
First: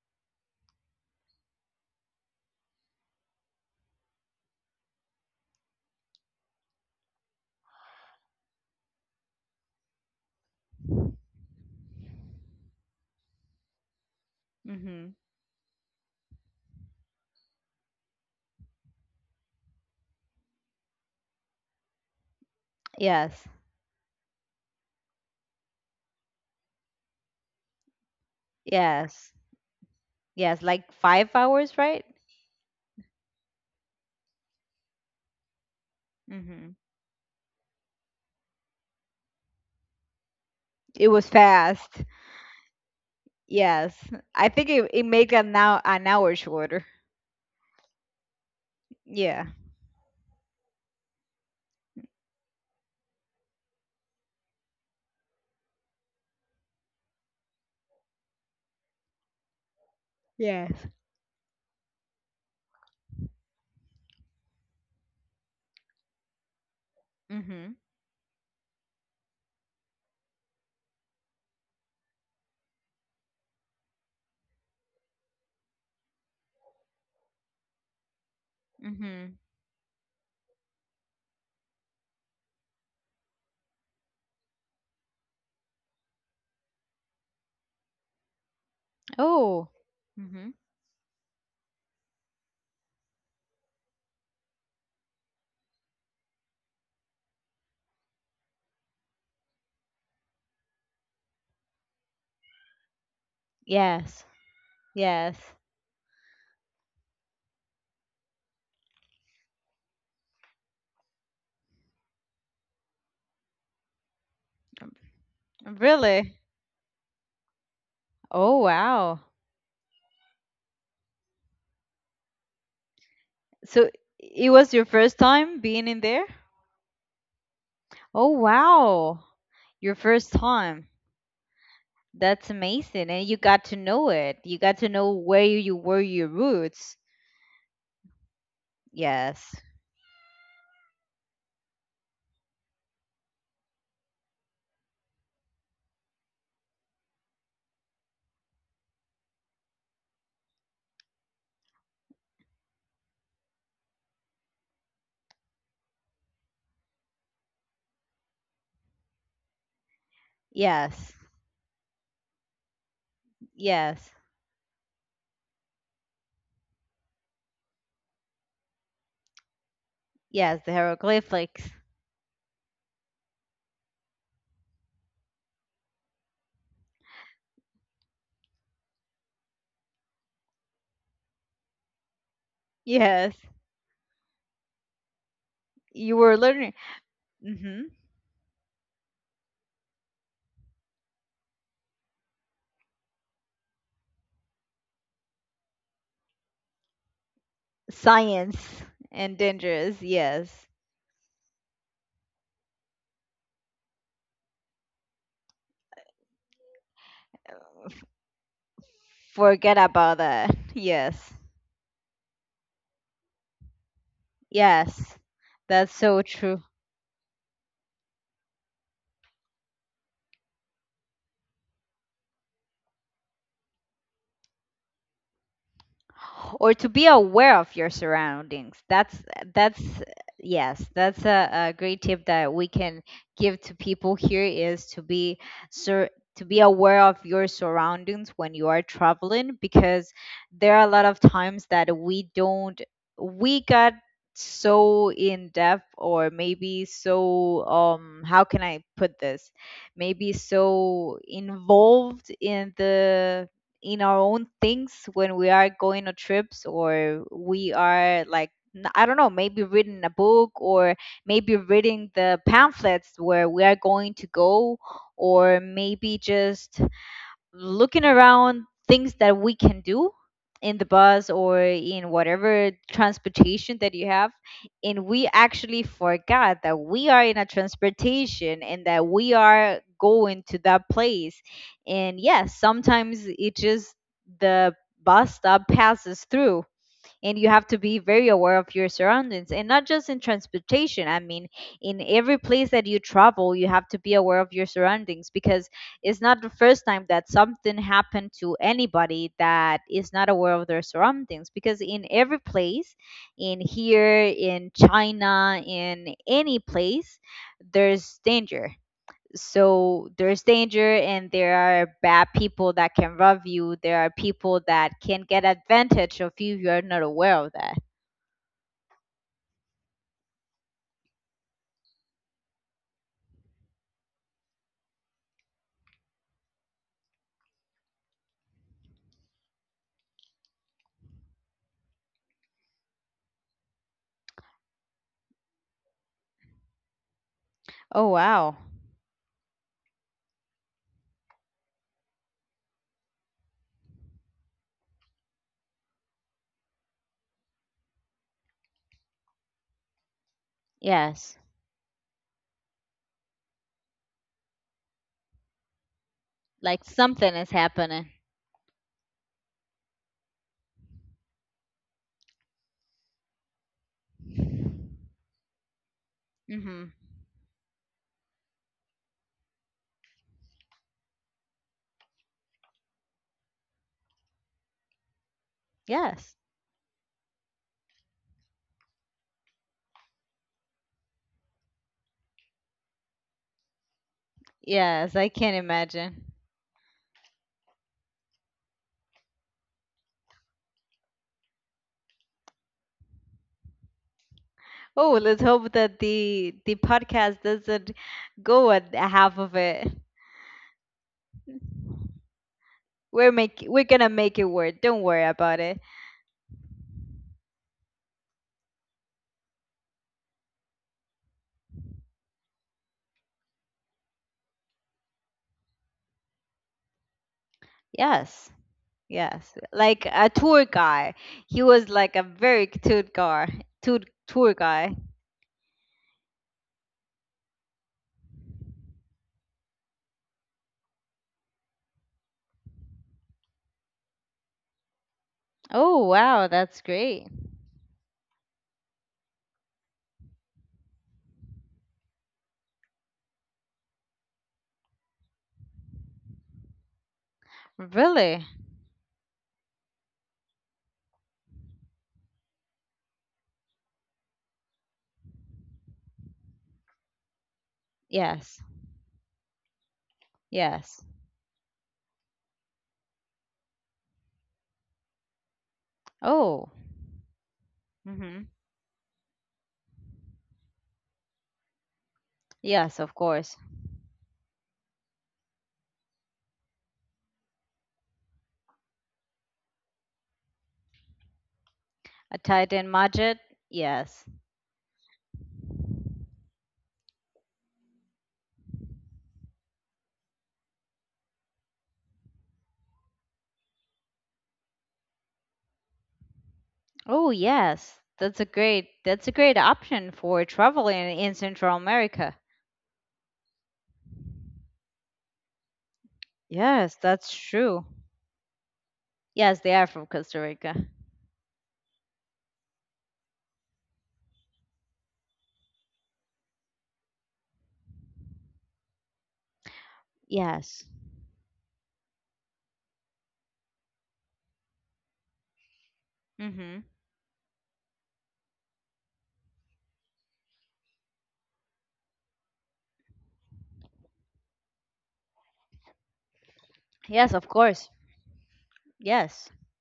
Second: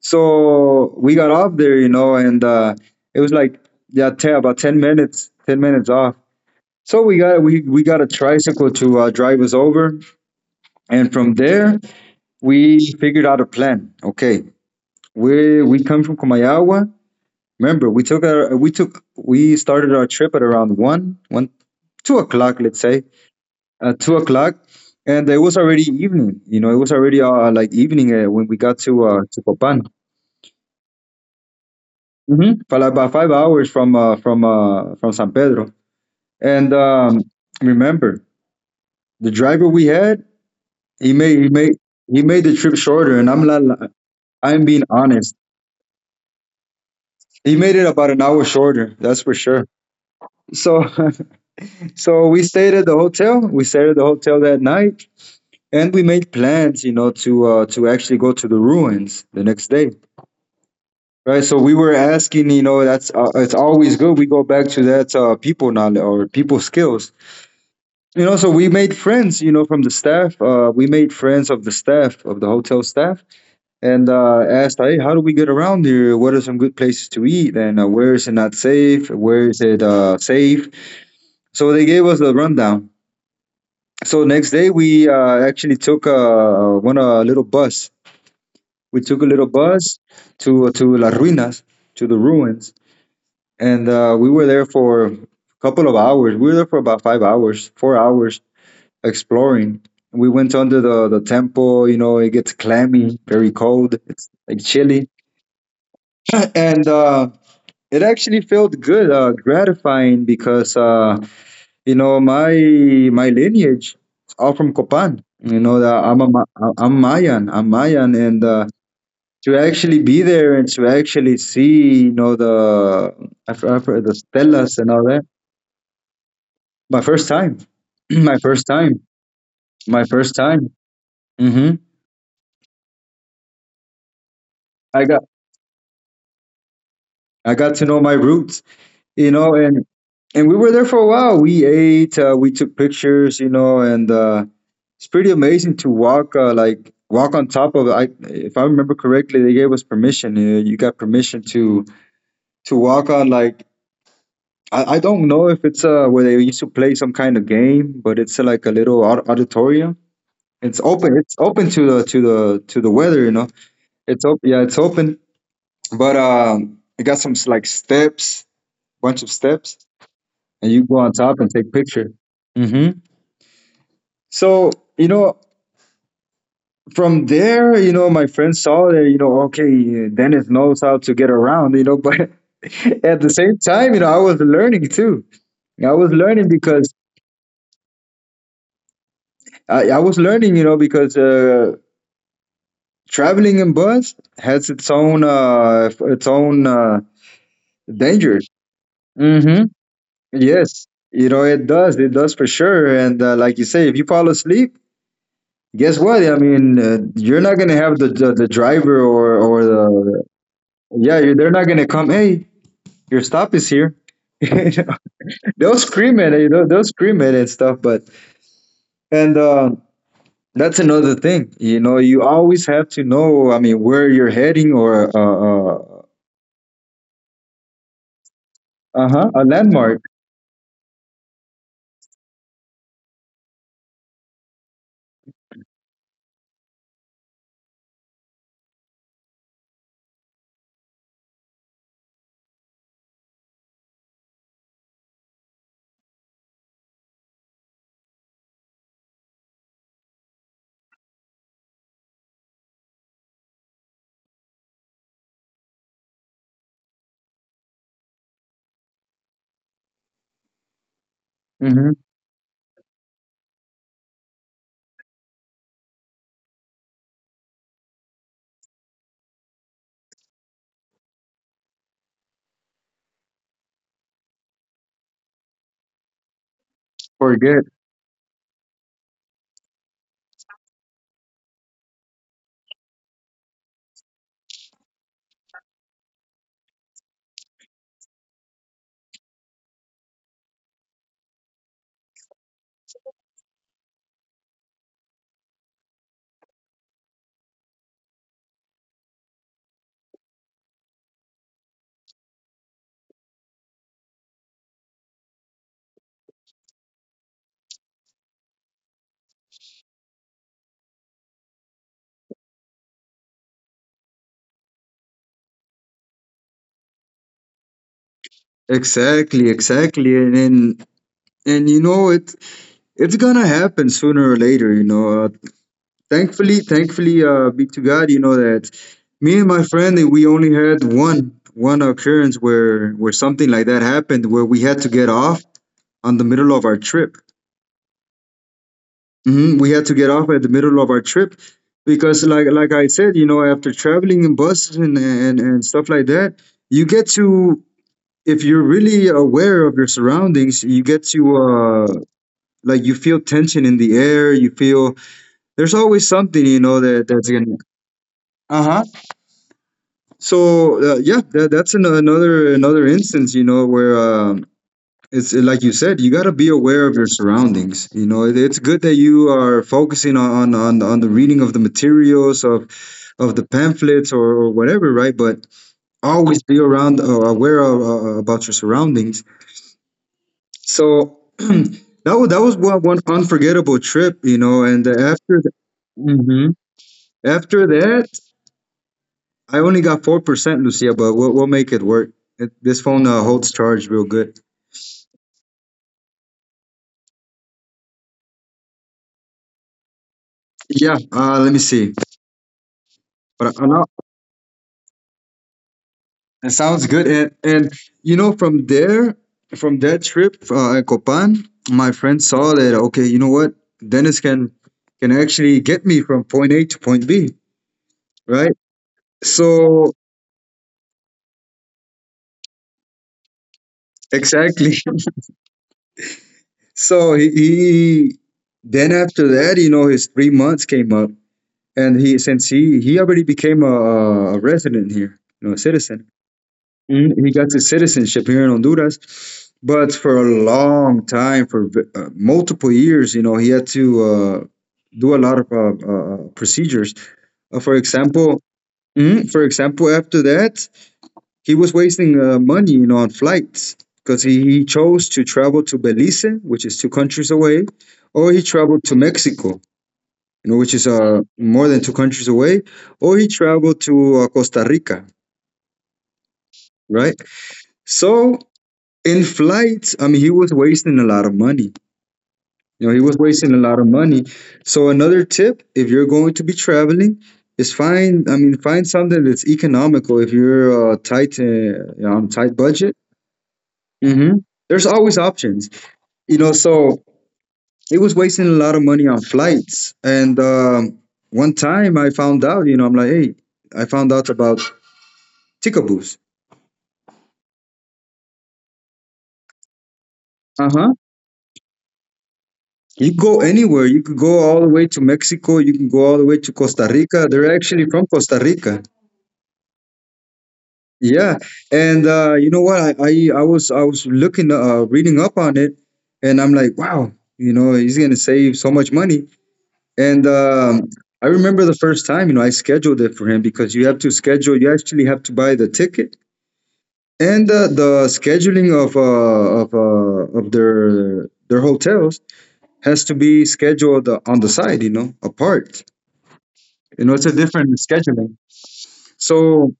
[SPEAKER 2] So we got off there, you know, and it was like, yeah, about 10 minutes, 10 minutes off. So we got a tricycle to drive us over, and from there we figured out a plan. Okay,
[SPEAKER 1] Mhm.
[SPEAKER 2] we come from Comayagua. Remember, we took our we took we started our trip at around one one two o'clock, let's say.
[SPEAKER 1] Yes.
[SPEAKER 2] At 2 o'clock, and it was already evening. You know, it was already like evening when we got
[SPEAKER 1] Yes.
[SPEAKER 2] to Copan.
[SPEAKER 1] Yes, like 5 hours, right?
[SPEAKER 2] Mm-hmm. For like about 5 hours from from San Pedro. And
[SPEAKER 1] Mhm.
[SPEAKER 2] remember, the driver we had,
[SPEAKER 1] It
[SPEAKER 2] he
[SPEAKER 1] was
[SPEAKER 2] made he made
[SPEAKER 1] fast.
[SPEAKER 2] he made the trip shorter. And I'm not,
[SPEAKER 1] Yes. I
[SPEAKER 2] I'm
[SPEAKER 1] think
[SPEAKER 2] being
[SPEAKER 1] it it made
[SPEAKER 2] honest.
[SPEAKER 1] an hour shorter.
[SPEAKER 2] He made it about an hour shorter, that's for
[SPEAKER 1] Yeah.
[SPEAKER 2] sure. So so we stayed at the hotel. We stayed at the hotel that night. And we made plans, you know, to actually go to the ruins the next day.
[SPEAKER 1] Yes.
[SPEAKER 2] Right, so we were asking, you know, that's it's always good. We go back to that people knowledge or people skills.
[SPEAKER 1] Mhm.
[SPEAKER 2] You know, so we made friends, you know, from the staff. We made friends of the staff of the hotel staff, and asked, hey, how do we get around here? What are some good places to eat? And where is it not safe?
[SPEAKER 1] Mhm.
[SPEAKER 2] Where is it safe? So they gave us a rundown. So next day we actually took one a little bus. We took a little
[SPEAKER 1] Oh.
[SPEAKER 2] bus
[SPEAKER 1] Mhm.
[SPEAKER 2] to Las Ruinas, to the ruins. And we were there for a couple of hours. We were there for about 5 hours, 4 hours exploring. We went under the temple. You know, it gets clammy, very cold.
[SPEAKER 1] Yes.
[SPEAKER 2] It's like chilly,
[SPEAKER 1] Yes.
[SPEAKER 2] and it actually felt good, gratifying, because you know, my lineage is all from Copan. You know that I'm a,
[SPEAKER 1] Really?
[SPEAKER 2] I'm Mayan. I'm Mayan, and
[SPEAKER 1] Oh wow.
[SPEAKER 2] to actually be there and to actually see, you know, the I've
[SPEAKER 1] So
[SPEAKER 2] heard the
[SPEAKER 1] it was
[SPEAKER 2] stelas
[SPEAKER 1] your
[SPEAKER 2] and all
[SPEAKER 1] first
[SPEAKER 2] that.
[SPEAKER 1] time being in there?
[SPEAKER 2] My first time.
[SPEAKER 1] Oh
[SPEAKER 2] My first time.
[SPEAKER 1] wow. Your
[SPEAKER 2] My
[SPEAKER 1] first
[SPEAKER 2] first time.
[SPEAKER 1] time.
[SPEAKER 2] Hmm.
[SPEAKER 1] That's amazing. And you got to know it. You got to
[SPEAKER 2] I
[SPEAKER 1] know
[SPEAKER 2] got
[SPEAKER 1] where you were, your roots.
[SPEAKER 2] to know my roots, you
[SPEAKER 1] Yes.
[SPEAKER 2] know, and we were there for a while. We ate, we took pictures, you know, and it's pretty amazing to walk walk on top of. I if I remember correctly, they gave us permission. You know, you got permission to walk on like. I don't know if it's where they used to play some kind of game, but it's like a little auditorium. It's
[SPEAKER 1] Yes.
[SPEAKER 2] open. It's open to the to the weather, you know.
[SPEAKER 1] Yes.
[SPEAKER 2] It's open. Yeah, it's open. But it got some like steps, bunch of steps,
[SPEAKER 1] Yes,
[SPEAKER 2] and
[SPEAKER 1] the
[SPEAKER 2] you go on top and
[SPEAKER 1] hieroglyphics.
[SPEAKER 2] take picture. Hmm. So you know, from there, you know, my friend saw that, you know, okay, Dennis knows how to get around, you know, but at the
[SPEAKER 1] Yes.
[SPEAKER 2] same time, you know, I was learning too. I was
[SPEAKER 1] You were
[SPEAKER 2] learning
[SPEAKER 1] learning.
[SPEAKER 2] because
[SPEAKER 1] Hmm.
[SPEAKER 2] I was learning, you know, because traveling in bus has its own dangers.
[SPEAKER 1] Science and dangerous. Yes.
[SPEAKER 2] Yes, you know, it does. It does for sure. And like you say, if you fall asleep, guess what? I mean, you're not gonna have the the driver or
[SPEAKER 1] Forget about
[SPEAKER 2] the,
[SPEAKER 1] that.
[SPEAKER 2] yeah,
[SPEAKER 1] Yes.
[SPEAKER 2] you they're not gonna come. Hey, your stop is here. You know,
[SPEAKER 1] Yes.
[SPEAKER 2] they'll
[SPEAKER 1] That's so
[SPEAKER 2] scream at it.
[SPEAKER 1] true.
[SPEAKER 2] They'll scream at it and stuff. But and that's another thing. You know, you always have to know, I mean, where you're heading, or
[SPEAKER 1] Or to be aware of your surroundings.
[SPEAKER 2] uh
[SPEAKER 1] That's
[SPEAKER 2] huh a
[SPEAKER 1] that's
[SPEAKER 2] landmark.
[SPEAKER 1] yes, that's a great tip that we can give to people here is to be sur- to be aware of your surroundings when you are traveling because there are a lot of times that we don't, we got so in depth or maybe so, um, how can I put this? Maybe so involved in the in our own things when we are going on trips or we are like I don't know, maybe reading a book or maybe
[SPEAKER 2] Mm-hmm.
[SPEAKER 1] reading the pamphlets where we are going to go, or maybe just looking around things that we can do in the bus or in whatever transportation that you have, and we actually forgot that we are in a
[SPEAKER 2] Forget
[SPEAKER 1] transportation and that we are going to that place, and yes, sometimes it just the bus stop passes through and you have to be very aware of your surroundings and not just in transportation. I mean, in every place that you travel you have to be aware of your surroundings because it's not the first time that something happened to anybody that is not aware of their surroundings because in every place, in here, in China, in any place, there's danger. So there's danger and there are bad people that can rob you, there are people that can get advantage of you if you're not aware of that.
[SPEAKER 2] exactly, exactly, and you know it, it's gonna happen sooner or later, you know. Thankfully, thankfully, be to God, you know, that me and my friend, we only had one occurrence where something like that happened, where we had to get off on the middle of our trip.
[SPEAKER 1] Oh, wow.
[SPEAKER 2] Hmm. We had to get off at the middle of our trip because, like I said, you know, after traveling in buses and and stuff like that, you get to if you're really aware of your surroundings, you get to
[SPEAKER 1] Yes,
[SPEAKER 2] like, you feel tension in the air, you feel there's always something, you know,
[SPEAKER 1] like
[SPEAKER 2] that that's
[SPEAKER 1] something is
[SPEAKER 2] gonna.
[SPEAKER 1] happening.
[SPEAKER 2] Uh huh. So yeah, that's an, another instance, you know, where it's like you said, you gotta be
[SPEAKER 1] Hmm.
[SPEAKER 2] aware of your surroundings. You know, it's good that you are focusing on the reading of the materials of the pamphlets, or whatever, right? But
[SPEAKER 1] Yes.
[SPEAKER 2] always be around aware of, about your surroundings. So. That was one, one unforgettable trip, you know. And
[SPEAKER 1] Yes, I
[SPEAKER 2] after,
[SPEAKER 1] can imagine.
[SPEAKER 2] Mhm. After that, I only got 4%, Lucia, but we'll make it work. It, this phone holds charge real good.
[SPEAKER 1] Oh, let's hope that the podcast doesn't go at half of it.
[SPEAKER 2] Yeah, let me see.
[SPEAKER 1] We're
[SPEAKER 2] But
[SPEAKER 1] make we're
[SPEAKER 2] know-
[SPEAKER 1] gonna make it work, don't worry about it.
[SPEAKER 2] it sounds good. And, you know, from there, from that trip in Copan, my friend saw that, okay, you know what? Dennis can actually get me from point A to point B, right?
[SPEAKER 1] Yes. Yes,
[SPEAKER 2] So,
[SPEAKER 1] like a tour guy. He was like a very tour guy. Tour
[SPEAKER 2] exactly.
[SPEAKER 1] guy.
[SPEAKER 2] So he, then after that, you know, his 3 months came up, and he since he already became a resident here, you know, a
[SPEAKER 1] Oh
[SPEAKER 2] citizen.
[SPEAKER 1] wow, that's
[SPEAKER 2] Mm,
[SPEAKER 1] great.
[SPEAKER 2] he got his citizenship here in Honduras, but for a long time, for multiple years, you know, he had to uh, do a lot of procedures. For example,
[SPEAKER 1] Really?
[SPEAKER 2] mhm, for example, after that, he was wasting money, you know, on flights because he chose to travel to Belize, which is two countries away, or he
[SPEAKER 1] Yes.
[SPEAKER 2] traveled to Mexico, you know, which is
[SPEAKER 1] Yes.
[SPEAKER 2] more than two countries away, or he traveled to Costa Rica,
[SPEAKER 1] Oh.
[SPEAKER 2] right? So
[SPEAKER 1] Mhm.
[SPEAKER 2] in flights, I mean, he was wasting a lot of money. You know,
[SPEAKER 1] Yes,
[SPEAKER 2] he
[SPEAKER 1] of
[SPEAKER 2] was wasting
[SPEAKER 1] course.
[SPEAKER 2] a lot of money. So another tip, if you're going to be traveling, is find, I mean, find something that's economical. If you're tight, you know, on
[SPEAKER 1] A
[SPEAKER 2] tight
[SPEAKER 1] tight end
[SPEAKER 2] budget,
[SPEAKER 1] budget. Yes.
[SPEAKER 2] hmm, there's always options. You know, so it was wasting a lot of money on flights. And one time, I found out, you know, I'm like, hey, I found out about Ticaboos.
[SPEAKER 1] Oh yes, that's a great, that's a great option for
[SPEAKER 2] Uh huh.
[SPEAKER 1] traveling in Central America.
[SPEAKER 2] You go anywhere. You could go all the way to Mexico. You can go all the way to Costa
[SPEAKER 1] Yes,
[SPEAKER 2] Rica.
[SPEAKER 1] that's
[SPEAKER 2] They're actually
[SPEAKER 1] true.
[SPEAKER 2] from Costa Rica.
[SPEAKER 1] Yes, they are from Costa Rica.
[SPEAKER 2] Yeah, and you know what? I was looking reading up on it, and I'm like, wow, you know, he's gonna save so much money. And
[SPEAKER 1] Yes.
[SPEAKER 2] I remember the first time, you know, I scheduled it for him because you have to schedule. You actually have to buy the ticket,
[SPEAKER 1] Mhm.
[SPEAKER 2] and the scheduling of of their hotels has to be scheduled on the side, you know, apart. You know, it's a
[SPEAKER 1] Yes, of
[SPEAKER 2] different
[SPEAKER 1] course.
[SPEAKER 2] scheduling.
[SPEAKER 1] Yes.
[SPEAKER 2] So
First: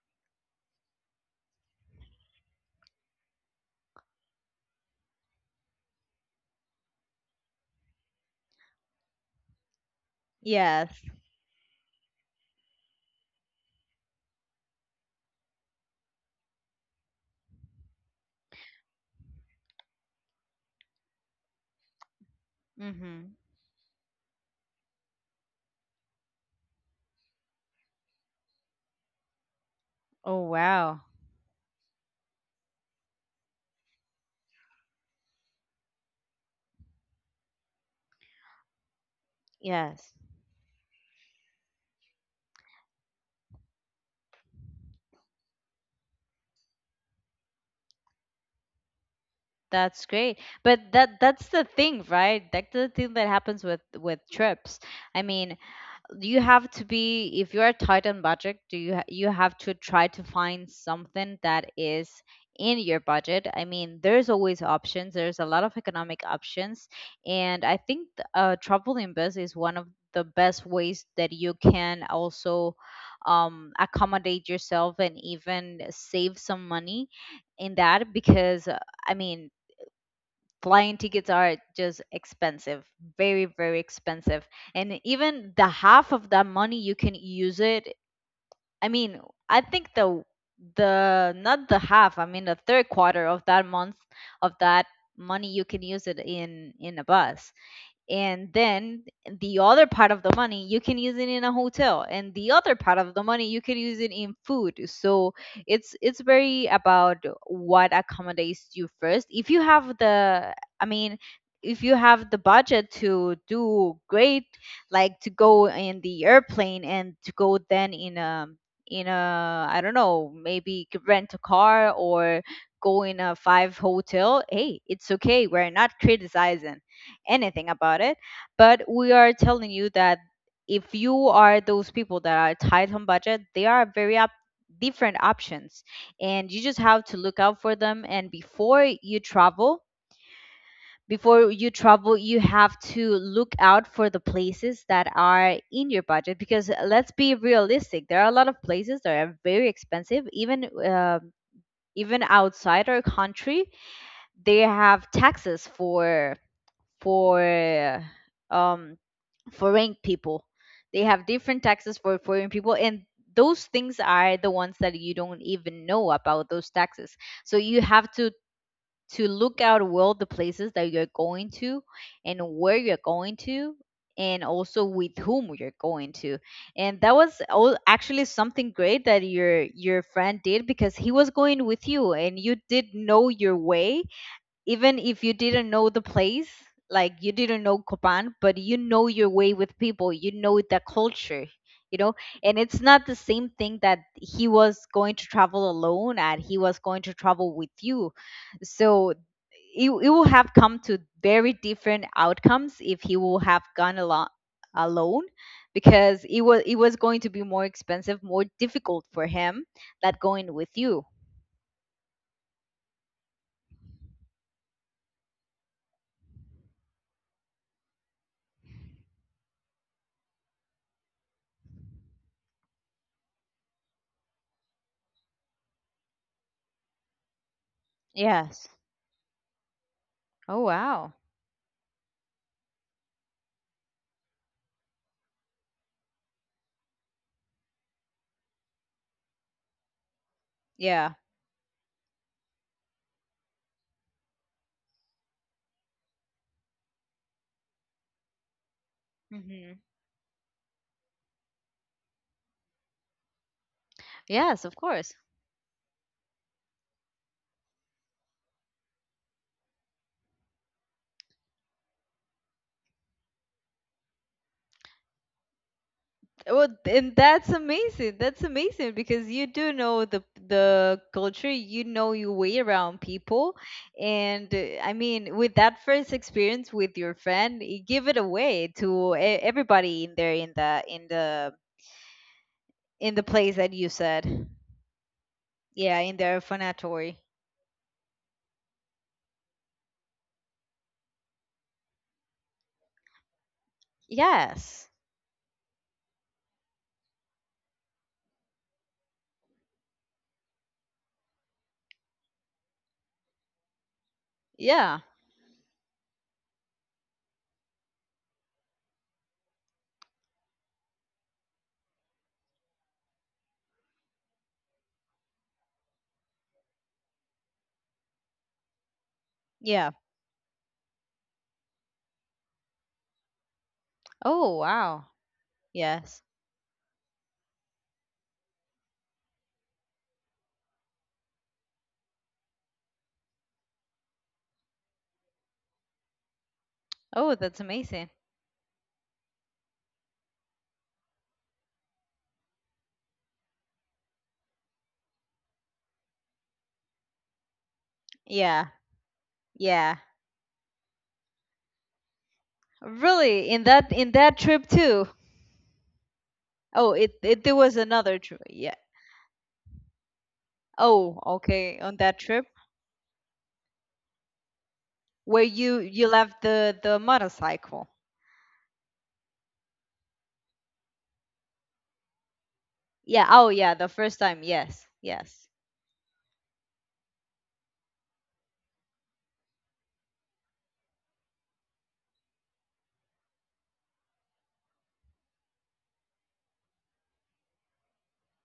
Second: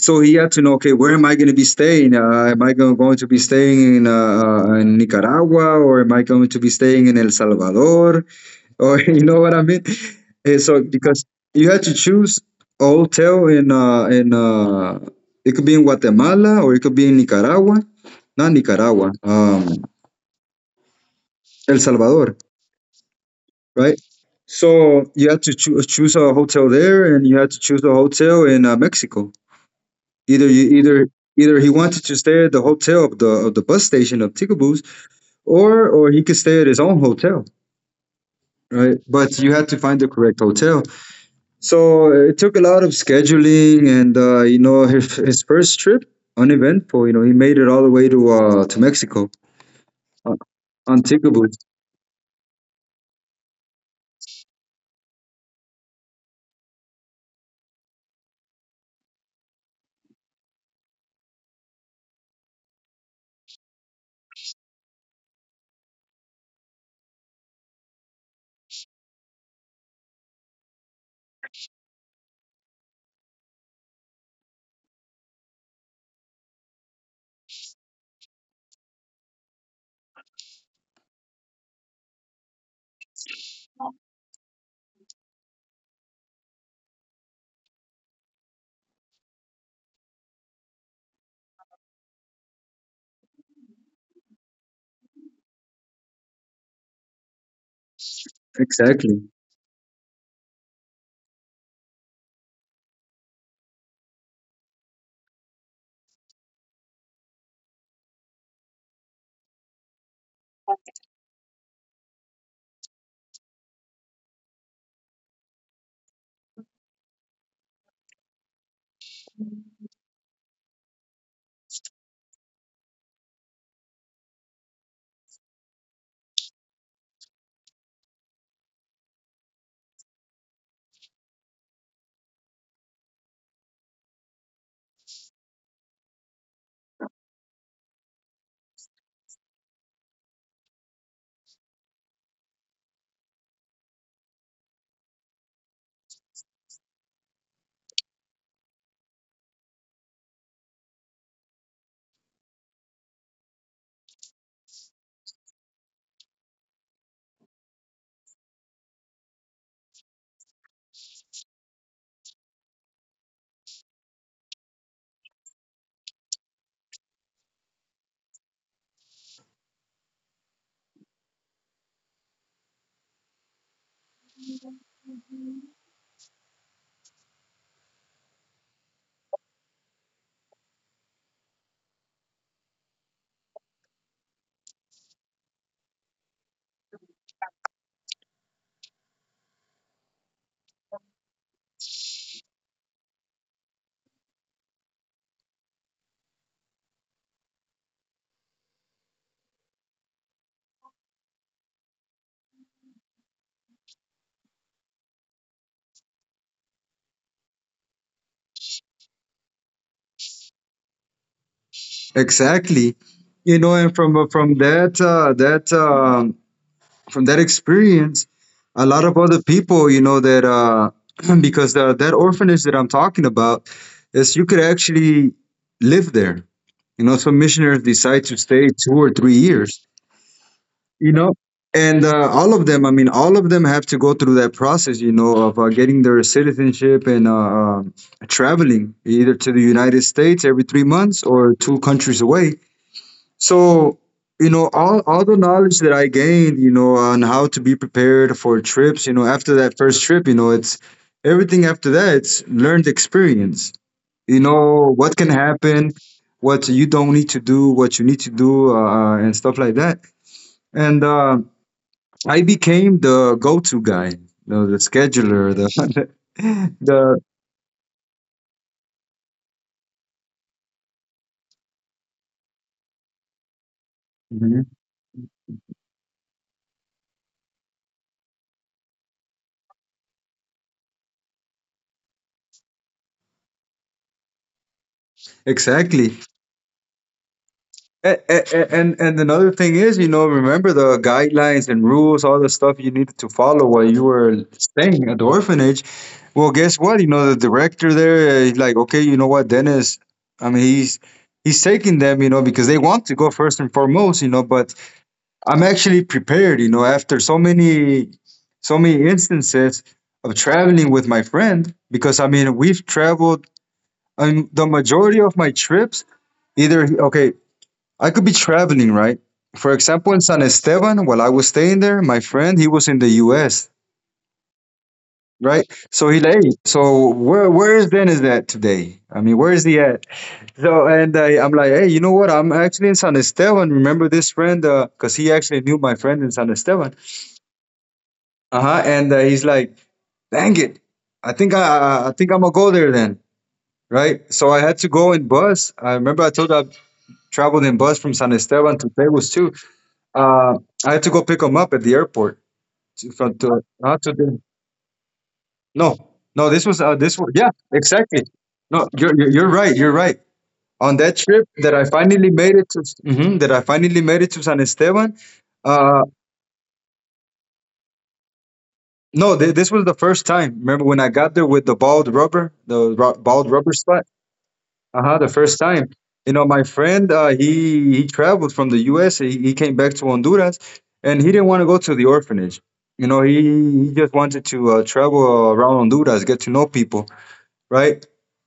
[SPEAKER 2] so he had to know, okay, where am I going to be staying? Am I going to be staying in Nicaragua, or am I going to be staying in El Salvador? Or you know what I mean? And so,
[SPEAKER 1] Yes.
[SPEAKER 2] because you had to choose a hotel in it could be in Guatemala, or it could be in Nicaragua. Not Nicaragua. El Salvador.
[SPEAKER 1] Mhm.
[SPEAKER 2] Right? So you had to choose a hotel there, and you had to choose a hotel in Mexico.
[SPEAKER 1] Oh
[SPEAKER 2] Either you
[SPEAKER 1] wow.
[SPEAKER 2] either either he wanted to stay at the hotel of the bus station of Ticaboos, or he could stay at his own hotel, right? But you had to find the
[SPEAKER 1] Yes.
[SPEAKER 2] correct hotel. So it took a lot of scheduling, and you know, his first trip, uneventful. You know, he made it all the way to Mexico
[SPEAKER 1] That's
[SPEAKER 2] uh,
[SPEAKER 1] great. But
[SPEAKER 2] on
[SPEAKER 1] that that's
[SPEAKER 2] Ticaboos.
[SPEAKER 1] the thing, right? That's the thing that happens with trips. I mean, you have to be, if you're tight on budget, do you you have to try to find something that is in your budget. I mean, there's always options, there's a lot of economic options, and I think traveling bus is one of the best ways that you can also, accommodate yourself and even save some money in that because I mean flying tickets are just expensive, very, very expensive. And even the half of that money you can use it. I mean, I think the, not the half, I mean the third quarter of that month, of that money you can use it in a bus, and then
[SPEAKER 2] Exactly,
[SPEAKER 1] the other part of the money you can use it in a hotel and the other part of the money you can use it in food. So it's very about what accommodates you first. If you have the, I mean, if you have the budget to do great, like to go in the airplane and to go then in a, in a I don't know maybe c- rent a car or go in a five hotel, hey, it's okay, we're not criticizing anything about it. But we are telling you that if you are those people that are tight on budget, there are very different options, and you just have to look out for them. And before you travel, you have to look out for the places that are in your budget because let's be realistic. There are a lot of places that are very expensive, even even outside our country. They have taxes for um, foreign people. They have different taxes for foreign people, and those things are the ones that you don't even know about those taxes. So you have to look out well the places that you're going to, and where you're going to, and also with whom you're going to. And that was all actually something great that your friend did, because he was going with you and you did know your way. Even if you didn't know the place, like you didn't know Copan, but you know your way with people, you know the culture, you know. And it's not the same thing that he was going to travel alone and he was going to travel with you. So it will have come to very different outcomes if he will have gone along alone, because it was going to be more expensive, more difficult for him than going with you.
[SPEAKER 2] exactly, you know, and from that from that experience, a lot of other people, you know, that because the, that orphanage that I'm talking about is you could actually live there. You know, some missionaries decide to stay
[SPEAKER 1] Yes.
[SPEAKER 2] 2 or 3 years.
[SPEAKER 1] Oh,
[SPEAKER 2] You
[SPEAKER 1] wow.
[SPEAKER 2] know, and All of them. All of them have to go through that process, of getting their citizenship and traveling either to the United States every three
[SPEAKER 1] Yeah.
[SPEAKER 2] months or two countries away. So, you know, all the knowledge that I gained, you know, on how to be prepared for trips, you know, after that
[SPEAKER 1] Mhm.
[SPEAKER 2] first trip, you know, it's everything after that, it's learned experience. You
[SPEAKER 1] Yes, of
[SPEAKER 2] know, what
[SPEAKER 1] course.
[SPEAKER 2] can happen, what you don't need to do, what you need to do, and stuff like that. And I became the go to guy, you know, the scheduler, the
[SPEAKER 1] Well, and
[SPEAKER 2] the,
[SPEAKER 1] that's amazing. That's amazing, because you do know the culture, you know your way around people, and
[SPEAKER 2] mhm,
[SPEAKER 1] I mean, with that first experience with your friend, you give it away to e- everybody in there in the in the place that you said. Yeah,
[SPEAKER 2] exactly.
[SPEAKER 1] in their phonatory.
[SPEAKER 2] A- and another thing is, you know, remember the guidelines and rules, all the stuff you needed to follow while you were
[SPEAKER 1] Yes.
[SPEAKER 2] staying at the orphanage. Well, guess what? You know, the director there, he's like, okay, you know what, Dennis? I mean, he's he's taking them, you know, because they want to go first and foremost, you know. But
[SPEAKER 1] Yeah.
[SPEAKER 2] I'm actually prepared, you know, after so many instances of traveling with my friend, because we've traveled. I mean, the majority of my trips, either okay, I could be traveling, right? For
[SPEAKER 1] Yeah.
[SPEAKER 2] example, in San Esteban, while I was staying there, my friend, he was in the US,
[SPEAKER 1] Oh, wow.
[SPEAKER 2] right? So he
[SPEAKER 1] Yes.
[SPEAKER 2] lay. So where is Dennis at today? I mean, where is he at? And I'm like, hey, you know what? I'm actually in San Esteban. Remember this friend? Cause he actually knew my friend in San Esteban.
[SPEAKER 1] Oh, that's amazing.
[SPEAKER 2] Uh huh. And he's like, dang it, I think I I think I'm gonna go there then, right? So I had to go in bus. I remember I told you I traveled in bus from San
[SPEAKER 1] Yeah.
[SPEAKER 2] Esteban to Tegus.
[SPEAKER 1] Yeah.
[SPEAKER 2] Uh, I had to go pick him up at the airport to, from
[SPEAKER 1] Really,
[SPEAKER 2] to
[SPEAKER 1] in
[SPEAKER 2] the,
[SPEAKER 1] that trip too.
[SPEAKER 2] no,
[SPEAKER 1] Oh, it, it
[SPEAKER 2] yeah,
[SPEAKER 1] there was another
[SPEAKER 2] exactly.
[SPEAKER 1] trip. Yeah.
[SPEAKER 2] No, you're right. You're right. On that
[SPEAKER 1] Oh,
[SPEAKER 2] trip that
[SPEAKER 1] okay.
[SPEAKER 2] I
[SPEAKER 1] On that
[SPEAKER 2] finally
[SPEAKER 1] trip
[SPEAKER 2] made it to, mhm, that I finally made it to San Esteban.
[SPEAKER 1] where you
[SPEAKER 2] Uh,
[SPEAKER 1] you left the motorcycle.
[SPEAKER 2] no, this was the first time. Remember when I got there with the bald rubber, the
[SPEAKER 1] Yeah.
[SPEAKER 2] bald
[SPEAKER 1] Oh,
[SPEAKER 2] rubber
[SPEAKER 1] yeah. The
[SPEAKER 2] spot?
[SPEAKER 1] first time. Yes.
[SPEAKER 2] Uh-huh, the
[SPEAKER 1] Yes.
[SPEAKER 2] first time. You know, my friend, he traveled from the U.S. He came back to Honduras, and he didn't want to go to the orphanage. You know, he just wanted to travel around Honduras, get to know people, right?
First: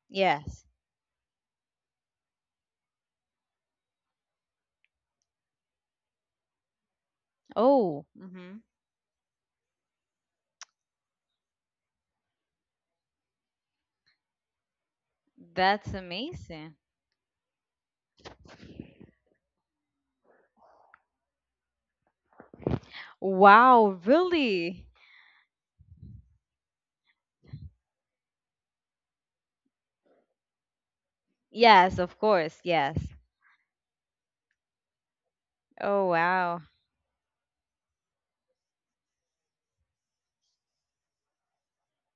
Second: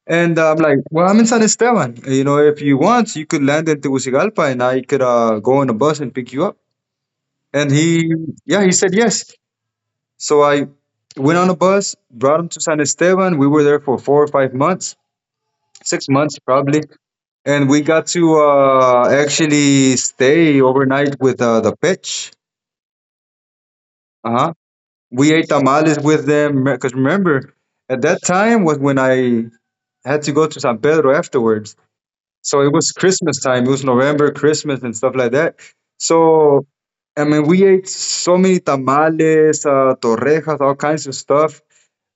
[SPEAKER 2] And I'm
[SPEAKER 1] Yes.
[SPEAKER 2] like, well, I'm in San Esteban. You know, if you want, you could land in Tegucigalpa, and I could go on a bus and pick you up. And
[SPEAKER 1] Oh.
[SPEAKER 2] he,
[SPEAKER 1] Mm-hmm.
[SPEAKER 2] yeah, he said yes. So I went on a bus, brought him to San Esteban. We were there for 4 or 5 months,
[SPEAKER 1] That's
[SPEAKER 2] 6 months
[SPEAKER 1] amazing.
[SPEAKER 2] probably. And we got to actually stay overnight with the pitch.
[SPEAKER 1] Wow.
[SPEAKER 2] Uh-huh.
[SPEAKER 1] Really?
[SPEAKER 2] We ate tamales with them because remember, at that time was when I had to go to San Pedro afterwards.
[SPEAKER 1] Yes. Of course.
[SPEAKER 2] So it was
[SPEAKER 1] Yes.
[SPEAKER 2] Christmas time. It was November, Christmas, and stuff like that.
[SPEAKER 1] Oh, wow.
[SPEAKER 2] So, we ate so many tamales, torrejas, all kinds of stuff.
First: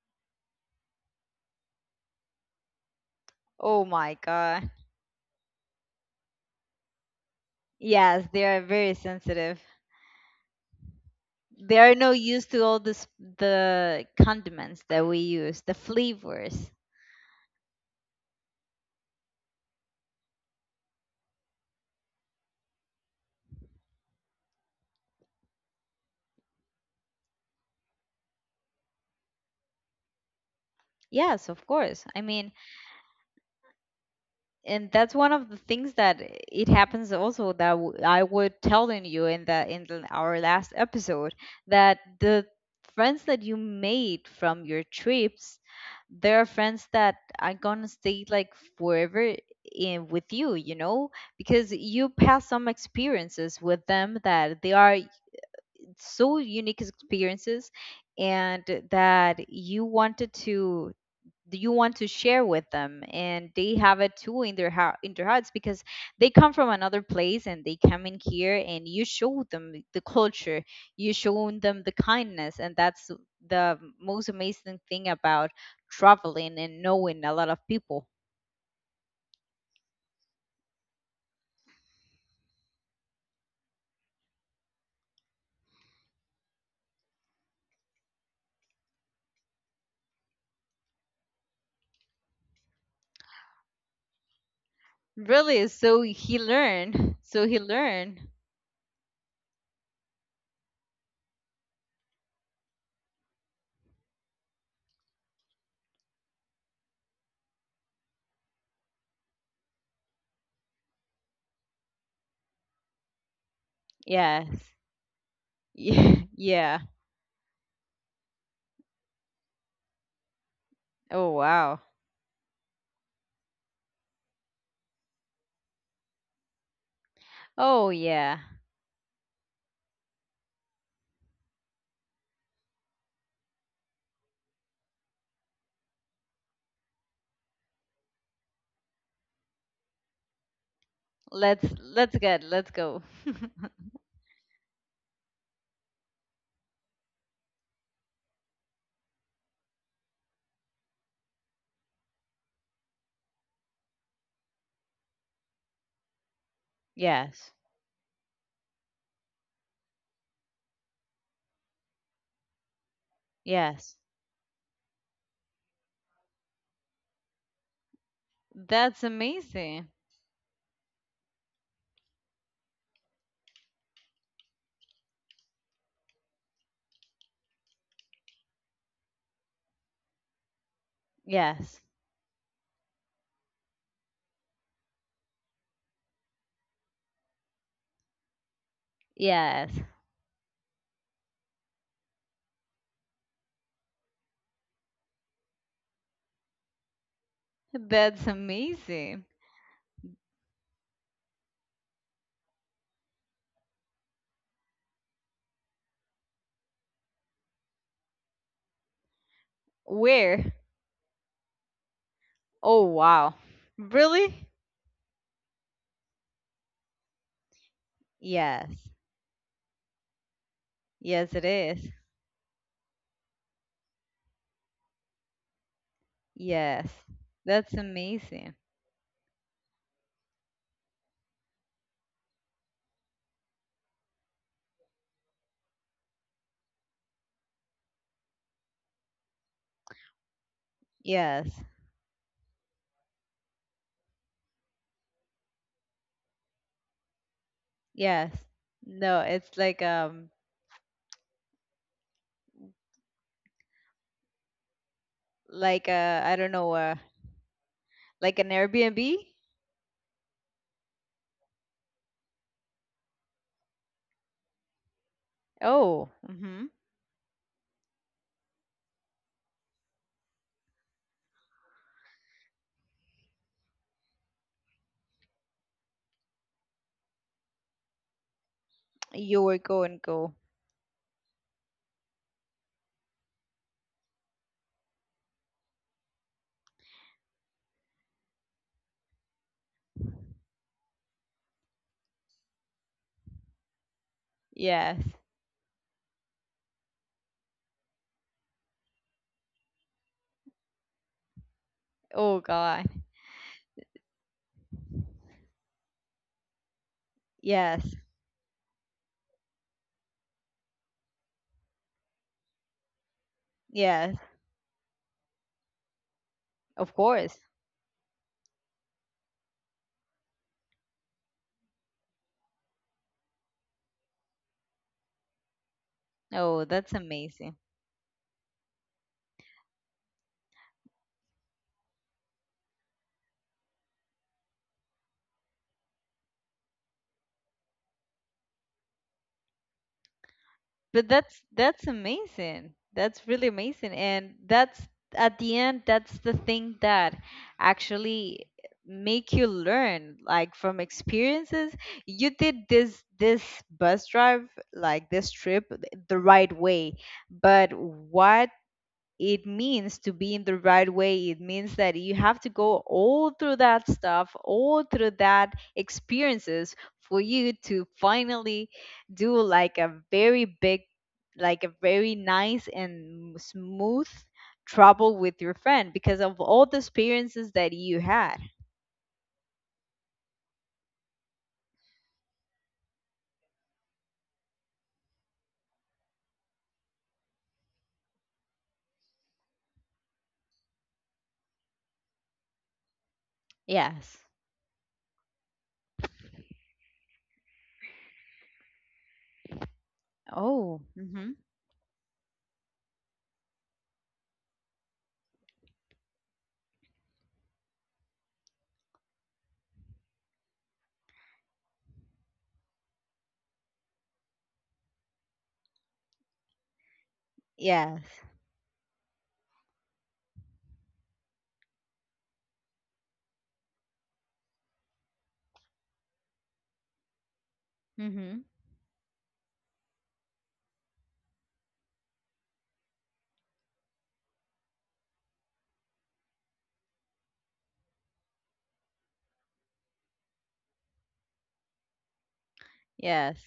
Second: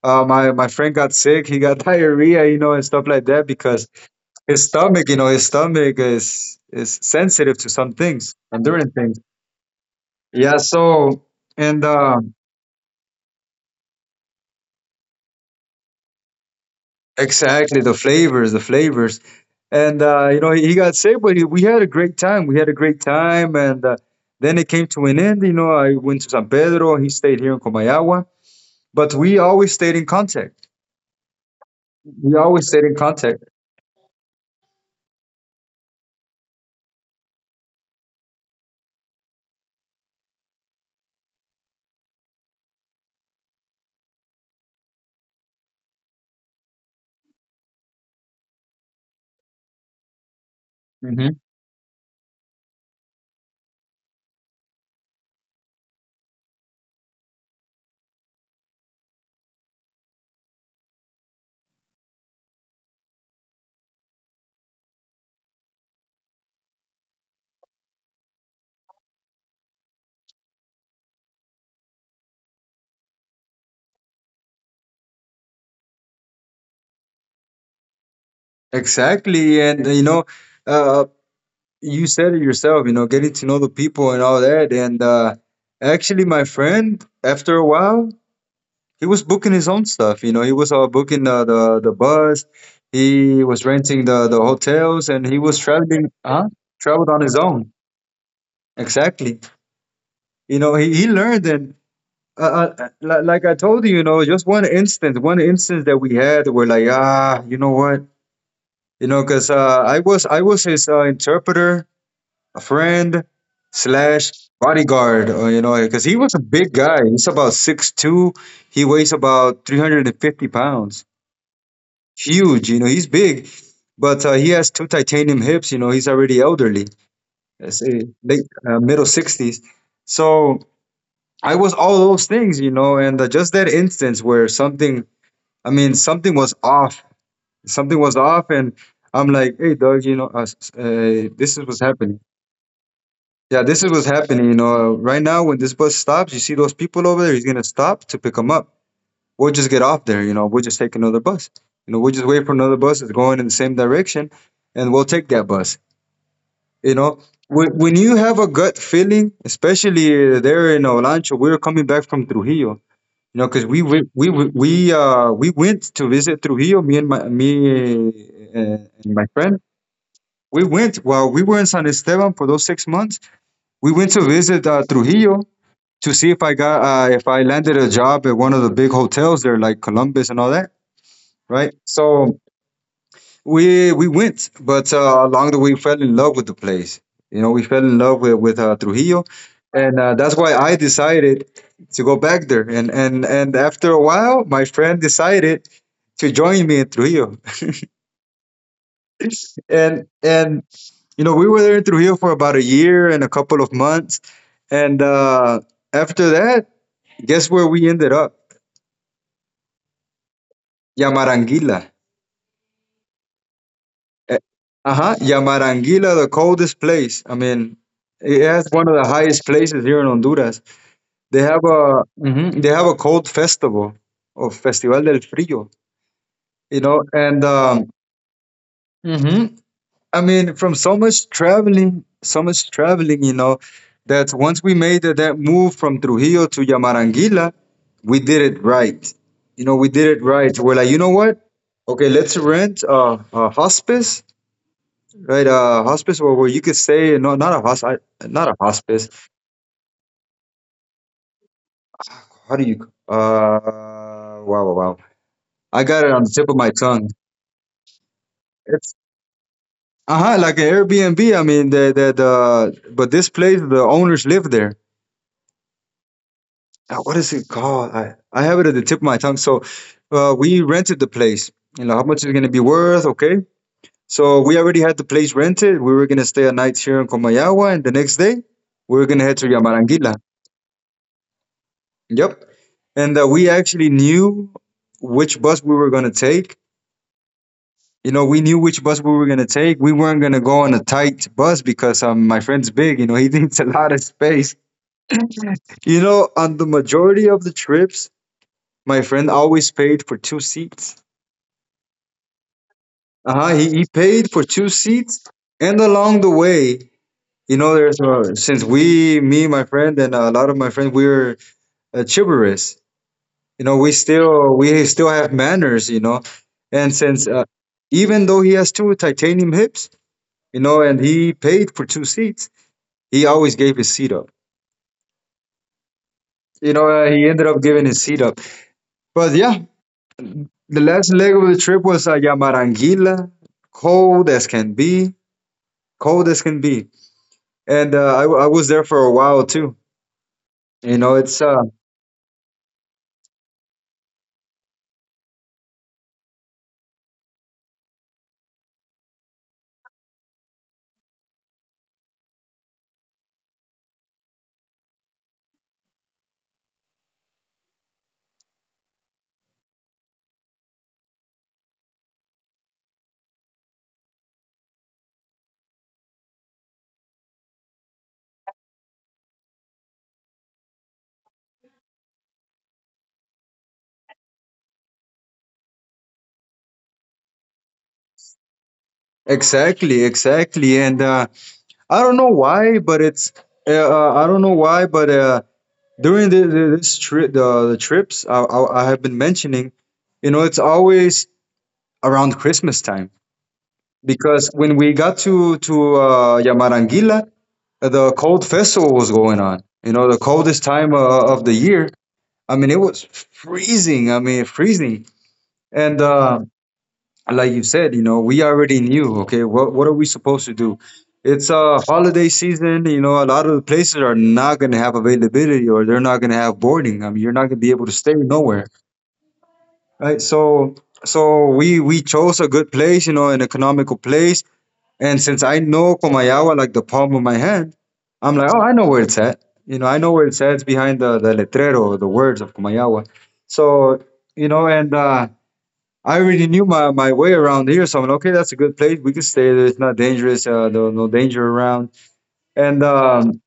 [SPEAKER 2] My friend got sick. He got diarrhea, you know, and stuff like that
[SPEAKER 1] Oh
[SPEAKER 2] because
[SPEAKER 1] my
[SPEAKER 2] his
[SPEAKER 1] God.
[SPEAKER 2] stomach, you know, his stomach is sensitive to some
[SPEAKER 1] Yes,
[SPEAKER 2] things
[SPEAKER 1] they are
[SPEAKER 2] and different
[SPEAKER 1] very
[SPEAKER 2] things.
[SPEAKER 1] sensitive.
[SPEAKER 2] Yeah. So
[SPEAKER 1] They
[SPEAKER 2] and
[SPEAKER 1] are no use to all this the condiments that we use, the flavors.
[SPEAKER 2] Exactly, the flavors, and you know, he got sick, but he, we had a great time. We had a great time, and then it came to an end. You know, I went to San Pedro. He stayed here in Comayagua, but we always stayed in contact.
[SPEAKER 1] Yes, of course. I
[SPEAKER 2] We
[SPEAKER 1] mean,
[SPEAKER 2] always stayed in contact.
[SPEAKER 1] and that's one of the things that it happens also that w- I would telling you in our last episode, that the friends that you made from your trips, there are friends that are gonna stay like forever in with you, you know,
[SPEAKER 2] Hmm.
[SPEAKER 1] because you pass some experiences with them that they are so unique experiences. And that you wanted to that you want to share with them, and they have it too in their hearts, because they come from another place and they come in here and you show them the culture, you show them the kindness, and that's the most amazing thing about traveling and knowing a lot of people.
[SPEAKER 2] Exactly, and you know. Uh, you said it yourself, you know, getting to know the people and all that. And actually, my friend, after a while, he was booking his own stuff. You know, he was booking the, the bus, he was renting the hotels, and he was
[SPEAKER 1] Really, so
[SPEAKER 2] traveling.
[SPEAKER 1] he
[SPEAKER 2] Huh? Traveled
[SPEAKER 1] learned,
[SPEAKER 2] on his
[SPEAKER 1] so he
[SPEAKER 2] own.
[SPEAKER 1] learned.
[SPEAKER 2] Exactly. You know, he learned and. Uh, like I told you, you know, just one instance that we had, we're like, ah, you know what, you know, because I was his interpreter, a friend slash
[SPEAKER 1] Yes.
[SPEAKER 2] bodyguard, you know, because he
[SPEAKER 1] Yeah.
[SPEAKER 2] was a big
[SPEAKER 1] Yeah.
[SPEAKER 2] guy. He's about 6'2". He weighs about 350 pounds.
[SPEAKER 1] Oh, wow.
[SPEAKER 2] Huge, you know, he's big. But he has two titanium hips, you know, he's already elderly, let's
[SPEAKER 1] Oh,
[SPEAKER 2] say
[SPEAKER 1] yeah.
[SPEAKER 2] late, middle 60s. So I was all those things, you know, and just that instance where something, something was off. Something was off, and I'm like, hey, Doug, you know, this
[SPEAKER 1] let's
[SPEAKER 2] is what's
[SPEAKER 1] let's
[SPEAKER 2] happening.
[SPEAKER 1] get let's go.
[SPEAKER 2] Yeah, this is what's happening. You know, right now when this bus stops, you see those people over there. He's gonna stop to pick them up. We'll just get off there. You know, we'll just take another bus. You know, we'll just wait for another bus that's going in the same direction, and we'll take that bus. You know,
[SPEAKER 1] Yes.
[SPEAKER 2] when you have a gut feeling, especially there in Olancho, we were coming back from Trujillo. You know, because we
[SPEAKER 1] Yes.
[SPEAKER 2] we we we uh we went to visit Trujillo. Me and my me uh,
[SPEAKER 1] That's
[SPEAKER 2] and my friend.
[SPEAKER 1] amazing.
[SPEAKER 2] We went while we were in San Esteban for those 6 months. We went to visit Trujillo to see if I got if I landed a job at one of the big hotels there, like Columbus and all that, right?
[SPEAKER 1] Yes.
[SPEAKER 2] So we went, but along the way, we fell in love with the place. You know, we fell in love with Trujillo,
[SPEAKER 1] Yes.
[SPEAKER 2] and that's why I decided to go back there. And after a while, my friend decided to join me in Trujillo,
[SPEAKER 1] That's amazing.
[SPEAKER 2] and you know, we were there in Trujillo for about a year and a couple of months, and after that, guess where we ended up?
[SPEAKER 1] Where?
[SPEAKER 2] Yamaranguila.
[SPEAKER 1] Oh, wow.
[SPEAKER 2] Eh,
[SPEAKER 1] Really?
[SPEAKER 2] Uh-huh. Yamaranguila, the coldest place. I mean, it has one
[SPEAKER 1] Yes.
[SPEAKER 2] of the highest places here in Honduras.
[SPEAKER 1] Yes,
[SPEAKER 2] They
[SPEAKER 1] it
[SPEAKER 2] have a
[SPEAKER 1] is.
[SPEAKER 2] mhm, they have a cold festival, or Festival del Frío, you
[SPEAKER 1] Yes.
[SPEAKER 2] know, and
[SPEAKER 1] That's
[SPEAKER 2] um,
[SPEAKER 1] amazing.
[SPEAKER 2] mhm, I mean, from so much traveling, you know, that once we made that move from Trujillo to Yamaranguila, we did it right. You know, we did it right. We're like, you know what?
[SPEAKER 1] Yes.
[SPEAKER 2] Okay, let's rent a hospice. Right, hospice, or where you could say no,
[SPEAKER 1] Yes.
[SPEAKER 2] not a hospice.
[SPEAKER 1] No, it's like
[SPEAKER 2] How do you? Wow, wow, wow! I got it on the
[SPEAKER 1] I
[SPEAKER 2] tip
[SPEAKER 1] don't
[SPEAKER 2] of my
[SPEAKER 1] know,
[SPEAKER 2] tongue.
[SPEAKER 1] like an
[SPEAKER 2] It's
[SPEAKER 1] Airbnb.
[SPEAKER 2] uh huh, like an Airbnb. I mean, but this place, the owners live there.
[SPEAKER 1] Oh. Mhm.
[SPEAKER 2] What is it called? I have it at the tip of my tongue. So, we rented the place. You know how much it's gonna be worth? Okay, so we already had the place rented. We were gonna stay a night here in Comayagua, and the next day we were gonna head
[SPEAKER 1] You
[SPEAKER 2] to
[SPEAKER 1] were go and
[SPEAKER 2] Yamaranguila.
[SPEAKER 1] go.
[SPEAKER 2] Yep. And that we actually knew which bus we were going to take. You know, we knew which bus we were going to take. We weren't going to go on a tight bus because my friend's big, you know, he needs a lot of space.
[SPEAKER 1] Yes.
[SPEAKER 2] You know, on the majority of the trips, my friend always paid for two seats.
[SPEAKER 1] Oh God.
[SPEAKER 2] Uh huh. He paid for two seats. And along the way, you know,
[SPEAKER 1] Yes.
[SPEAKER 2] there's since we, me, my friend, and a lot of my friends, we were chivalrous. You know,
[SPEAKER 1] Yes.
[SPEAKER 2] we still have manners, you know. And
[SPEAKER 1] Of
[SPEAKER 2] since
[SPEAKER 1] course.
[SPEAKER 2] even though he has two titanium hips, you know, and he paid for two seats, he always gave his seat up.
[SPEAKER 1] Oh,
[SPEAKER 2] You know,
[SPEAKER 1] that's
[SPEAKER 2] he ended
[SPEAKER 1] amazing.
[SPEAKER 2] up giving his seat up. But yeah, the last leg of the trip was Yamaranguila, cold as can be, cold as can be. And I was there for a while too. You
[SPEAKER 1] But
[SPEAKER 2] know, it's
[SPEAKER 1] that's amazing. That's really amazing. And that's at the end, that's the thing that actually make you learn like from experiences. You did this bus drive like this trip the right way, but what it means to be in the right way. It means that you have to go all through that stuff, all through that experiences, for you to finally do like a very big, like a very nice and smooth trouble with your friend because of all the experiences that you had.
[SPEAKER 2] exactly, exactly. And I don't know why, but I don't know why, but during the this trip, the trips I have been mentioning, you know, it's always around Christmas time,
[SPEAKER 1] Yes.
[SPEAKER 2] because when we got to Yamarangila, the cold festival was going on, you know, the coldest
[SPEAKER 1] Oh.
[SPEAKER 2] time
[SPEAKER 1] Mhm.
[SPEAKER 2] of the year. I mean, it was freezing. I mean, freezing. And like you said, you know, we already knew, okay, what are we supposed to do? It's a holiday season, you know, a lot of the places are not gonna have availability, or they're not gonna have boarding. I mean, you're not gonna be able to
[SPEAKER 1] Yes.
[SPEAKER 2] stay nowhere. Right. So we chose a good place, you know, an economical place. And since I know Komayawa like the palm of my hand, I'm
[SPEAKER 1] Mhm.
[SPEAKER 2] like, oh, I know where it's at. You know, I know where it's at. It's behind the letrero, the words of Kumayawa. So, you know, and I already knew my way around here, so I'm like, okay, that's a good place. We can stay there. It's not dangerous. No, no danger around. And
[SPEAKER 1] Yes.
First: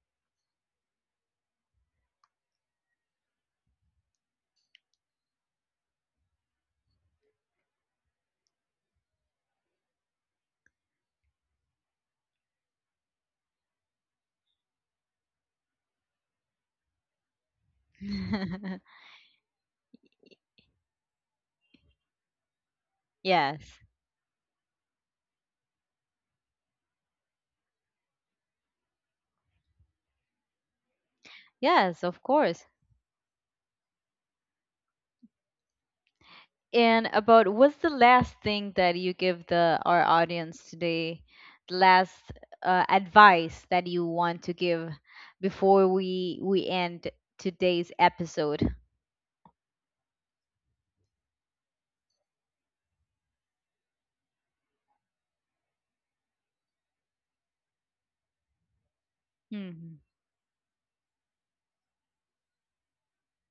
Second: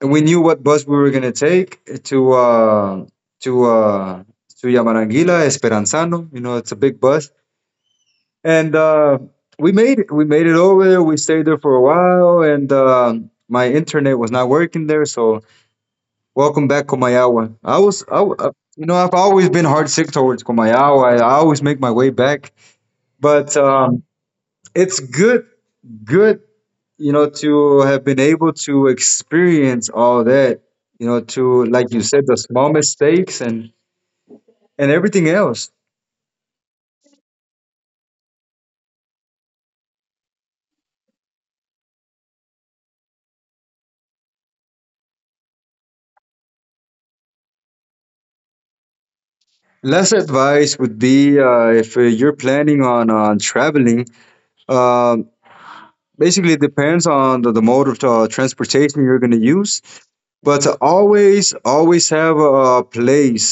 [SPEAKER 2] we knew what bus we were gonna take to uh, to Yamaranguila Esperanzano. You know, it's a big bus. And we made it. We made it over there. We stayed there for a while, and my internet was not working there. So welcome back, Komayawa. I was, I, w- you know, I've always been heart sick towards Komayawa. I always make my way back, but.
[SPEAKER 1] Yes.
[SPEAKER 2] It's good, good, you know, to have been able to experience all that, you know, to, like you
[SPEAKER 1] Yes,
[SPEAKER 2] said,
[SPEAKER 1] of
[SPEAKER 2] the
[SPEAKER 1] course.
[SPEAKER 2] small mistakes and everything else.
[SPEAKER 1] And about, what's the last thing that you give the our audience today, the last advice that you want to give before we end today's episode?
[SPEAKER 2] Less advice would be if you're planning on traveling, um basically it depends on the mode of transportation you're going to use,
[SPEAKER 1] Hmm.
[SPEAKER 2] but to always always have a place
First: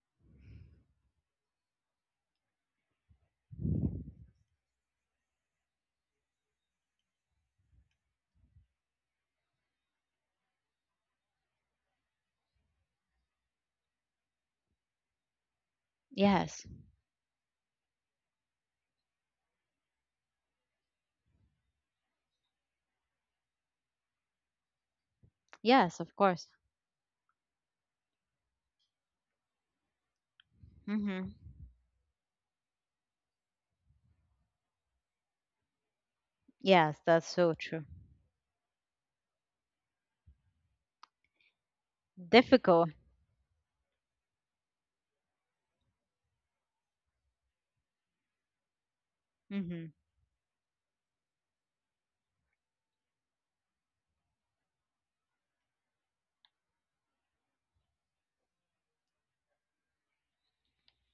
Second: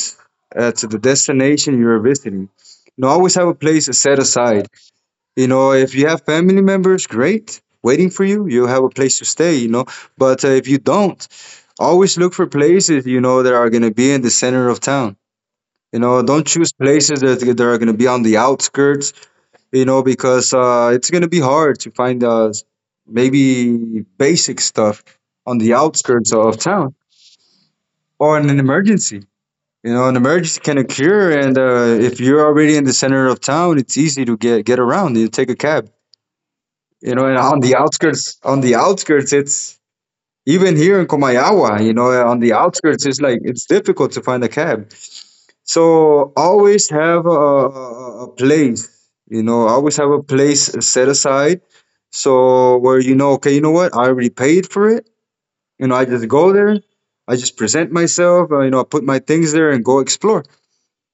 [SPEAKER 2] to the destination you're visiting. You know, always have a place set aside. You know, if you have family members, great, waiting for you, you have a place to stay, you know. But if you don't, always look for places, you know, that are going to be in the center of town. You know, don't
[SPEAKER 1] Yes.
[SPEAKER 2] choose places that are going to be on the outskirts, you know, because it's going to be hard to find maybe basic stuff on the
[SPEAKER 1] Yes, of
[SPEAKER 2] outskirts
[SPEAKER 1] course.
[SPEAKER 2] of town, or in an emergency. You know, an emergency can
[SPEAKER 1] Hmm.
[SPEAKER 2] occur, and if you're already in the center of town, it's easy to get around. You take a cab.
[SPEAKER 1] Yes,
[SPEAKER 2] You know,
[SPEAKER 1] that's
[SPEAKER 2] and
[SPEAKER 1] so
[SPEAKER 2] on the
[SPEAKER 1] true.
[SPEAKER 2] outskirts, it's, even here in Komayawa, you know, on the
[SPEAKER 1] Difficult.
[SPEAKER 2] outskirts, it's like it's difficult to find a cab. So always have a place, you know,
[SPEAKER 1] Hmm.
[SPEAKER 2] always have a place set aside, so where you know, okay, you know what, I already paid for it, you know, I just go there, I just present myself. You know, I put my things there and go explore.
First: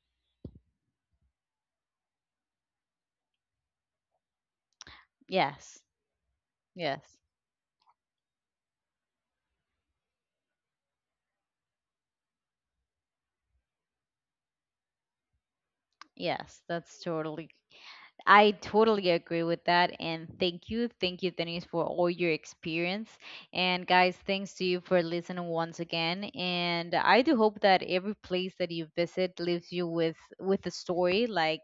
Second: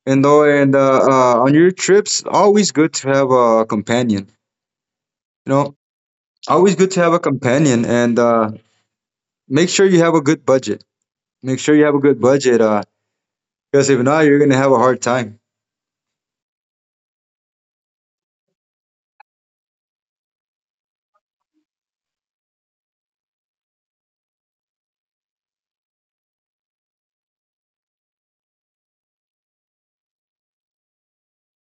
[SPEAKER 2] And though and On your trips, always good to have a companion, you know,
[SPEAKER 1] Yes.
[SPEAKER 2] always good to have
[SPEAKER 1] Yes.
[SPEAKER 2] a companion. And make sure you have a good budget. Make sure you have a good budget, because if not, you're gonna have a hard time.
[SPEAKER 1] Yes, that's totally, I totally agree with that. And thank you. Thank you, Denise, for all your experience. And guys, thanks to you for listening once again. And I do hope that every place that you visit leaves you with a story like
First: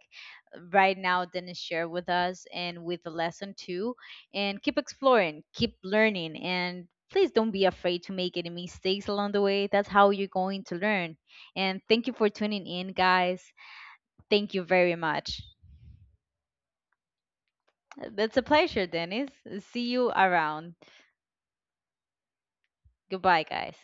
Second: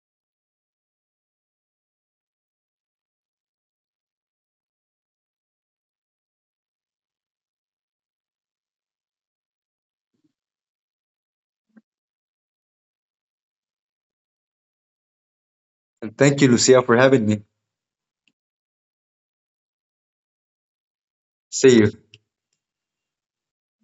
[SPEAKER 1] right now Dennis shared with us, and with a lesson too. And keep exploring, keep learning, and please don't be afraid to make any mistakes along the way. That's how you're going to learn. And thank you for tuning in, guys. Thank you very much.
[SPEAKER 2] And thank you, Lucia, for having me.
[SPEAKER 1] That's a pleasure, Dennis. See you around.
[SPEAKER 2] See you.
[SPEAKER 1] Goodbye, guys.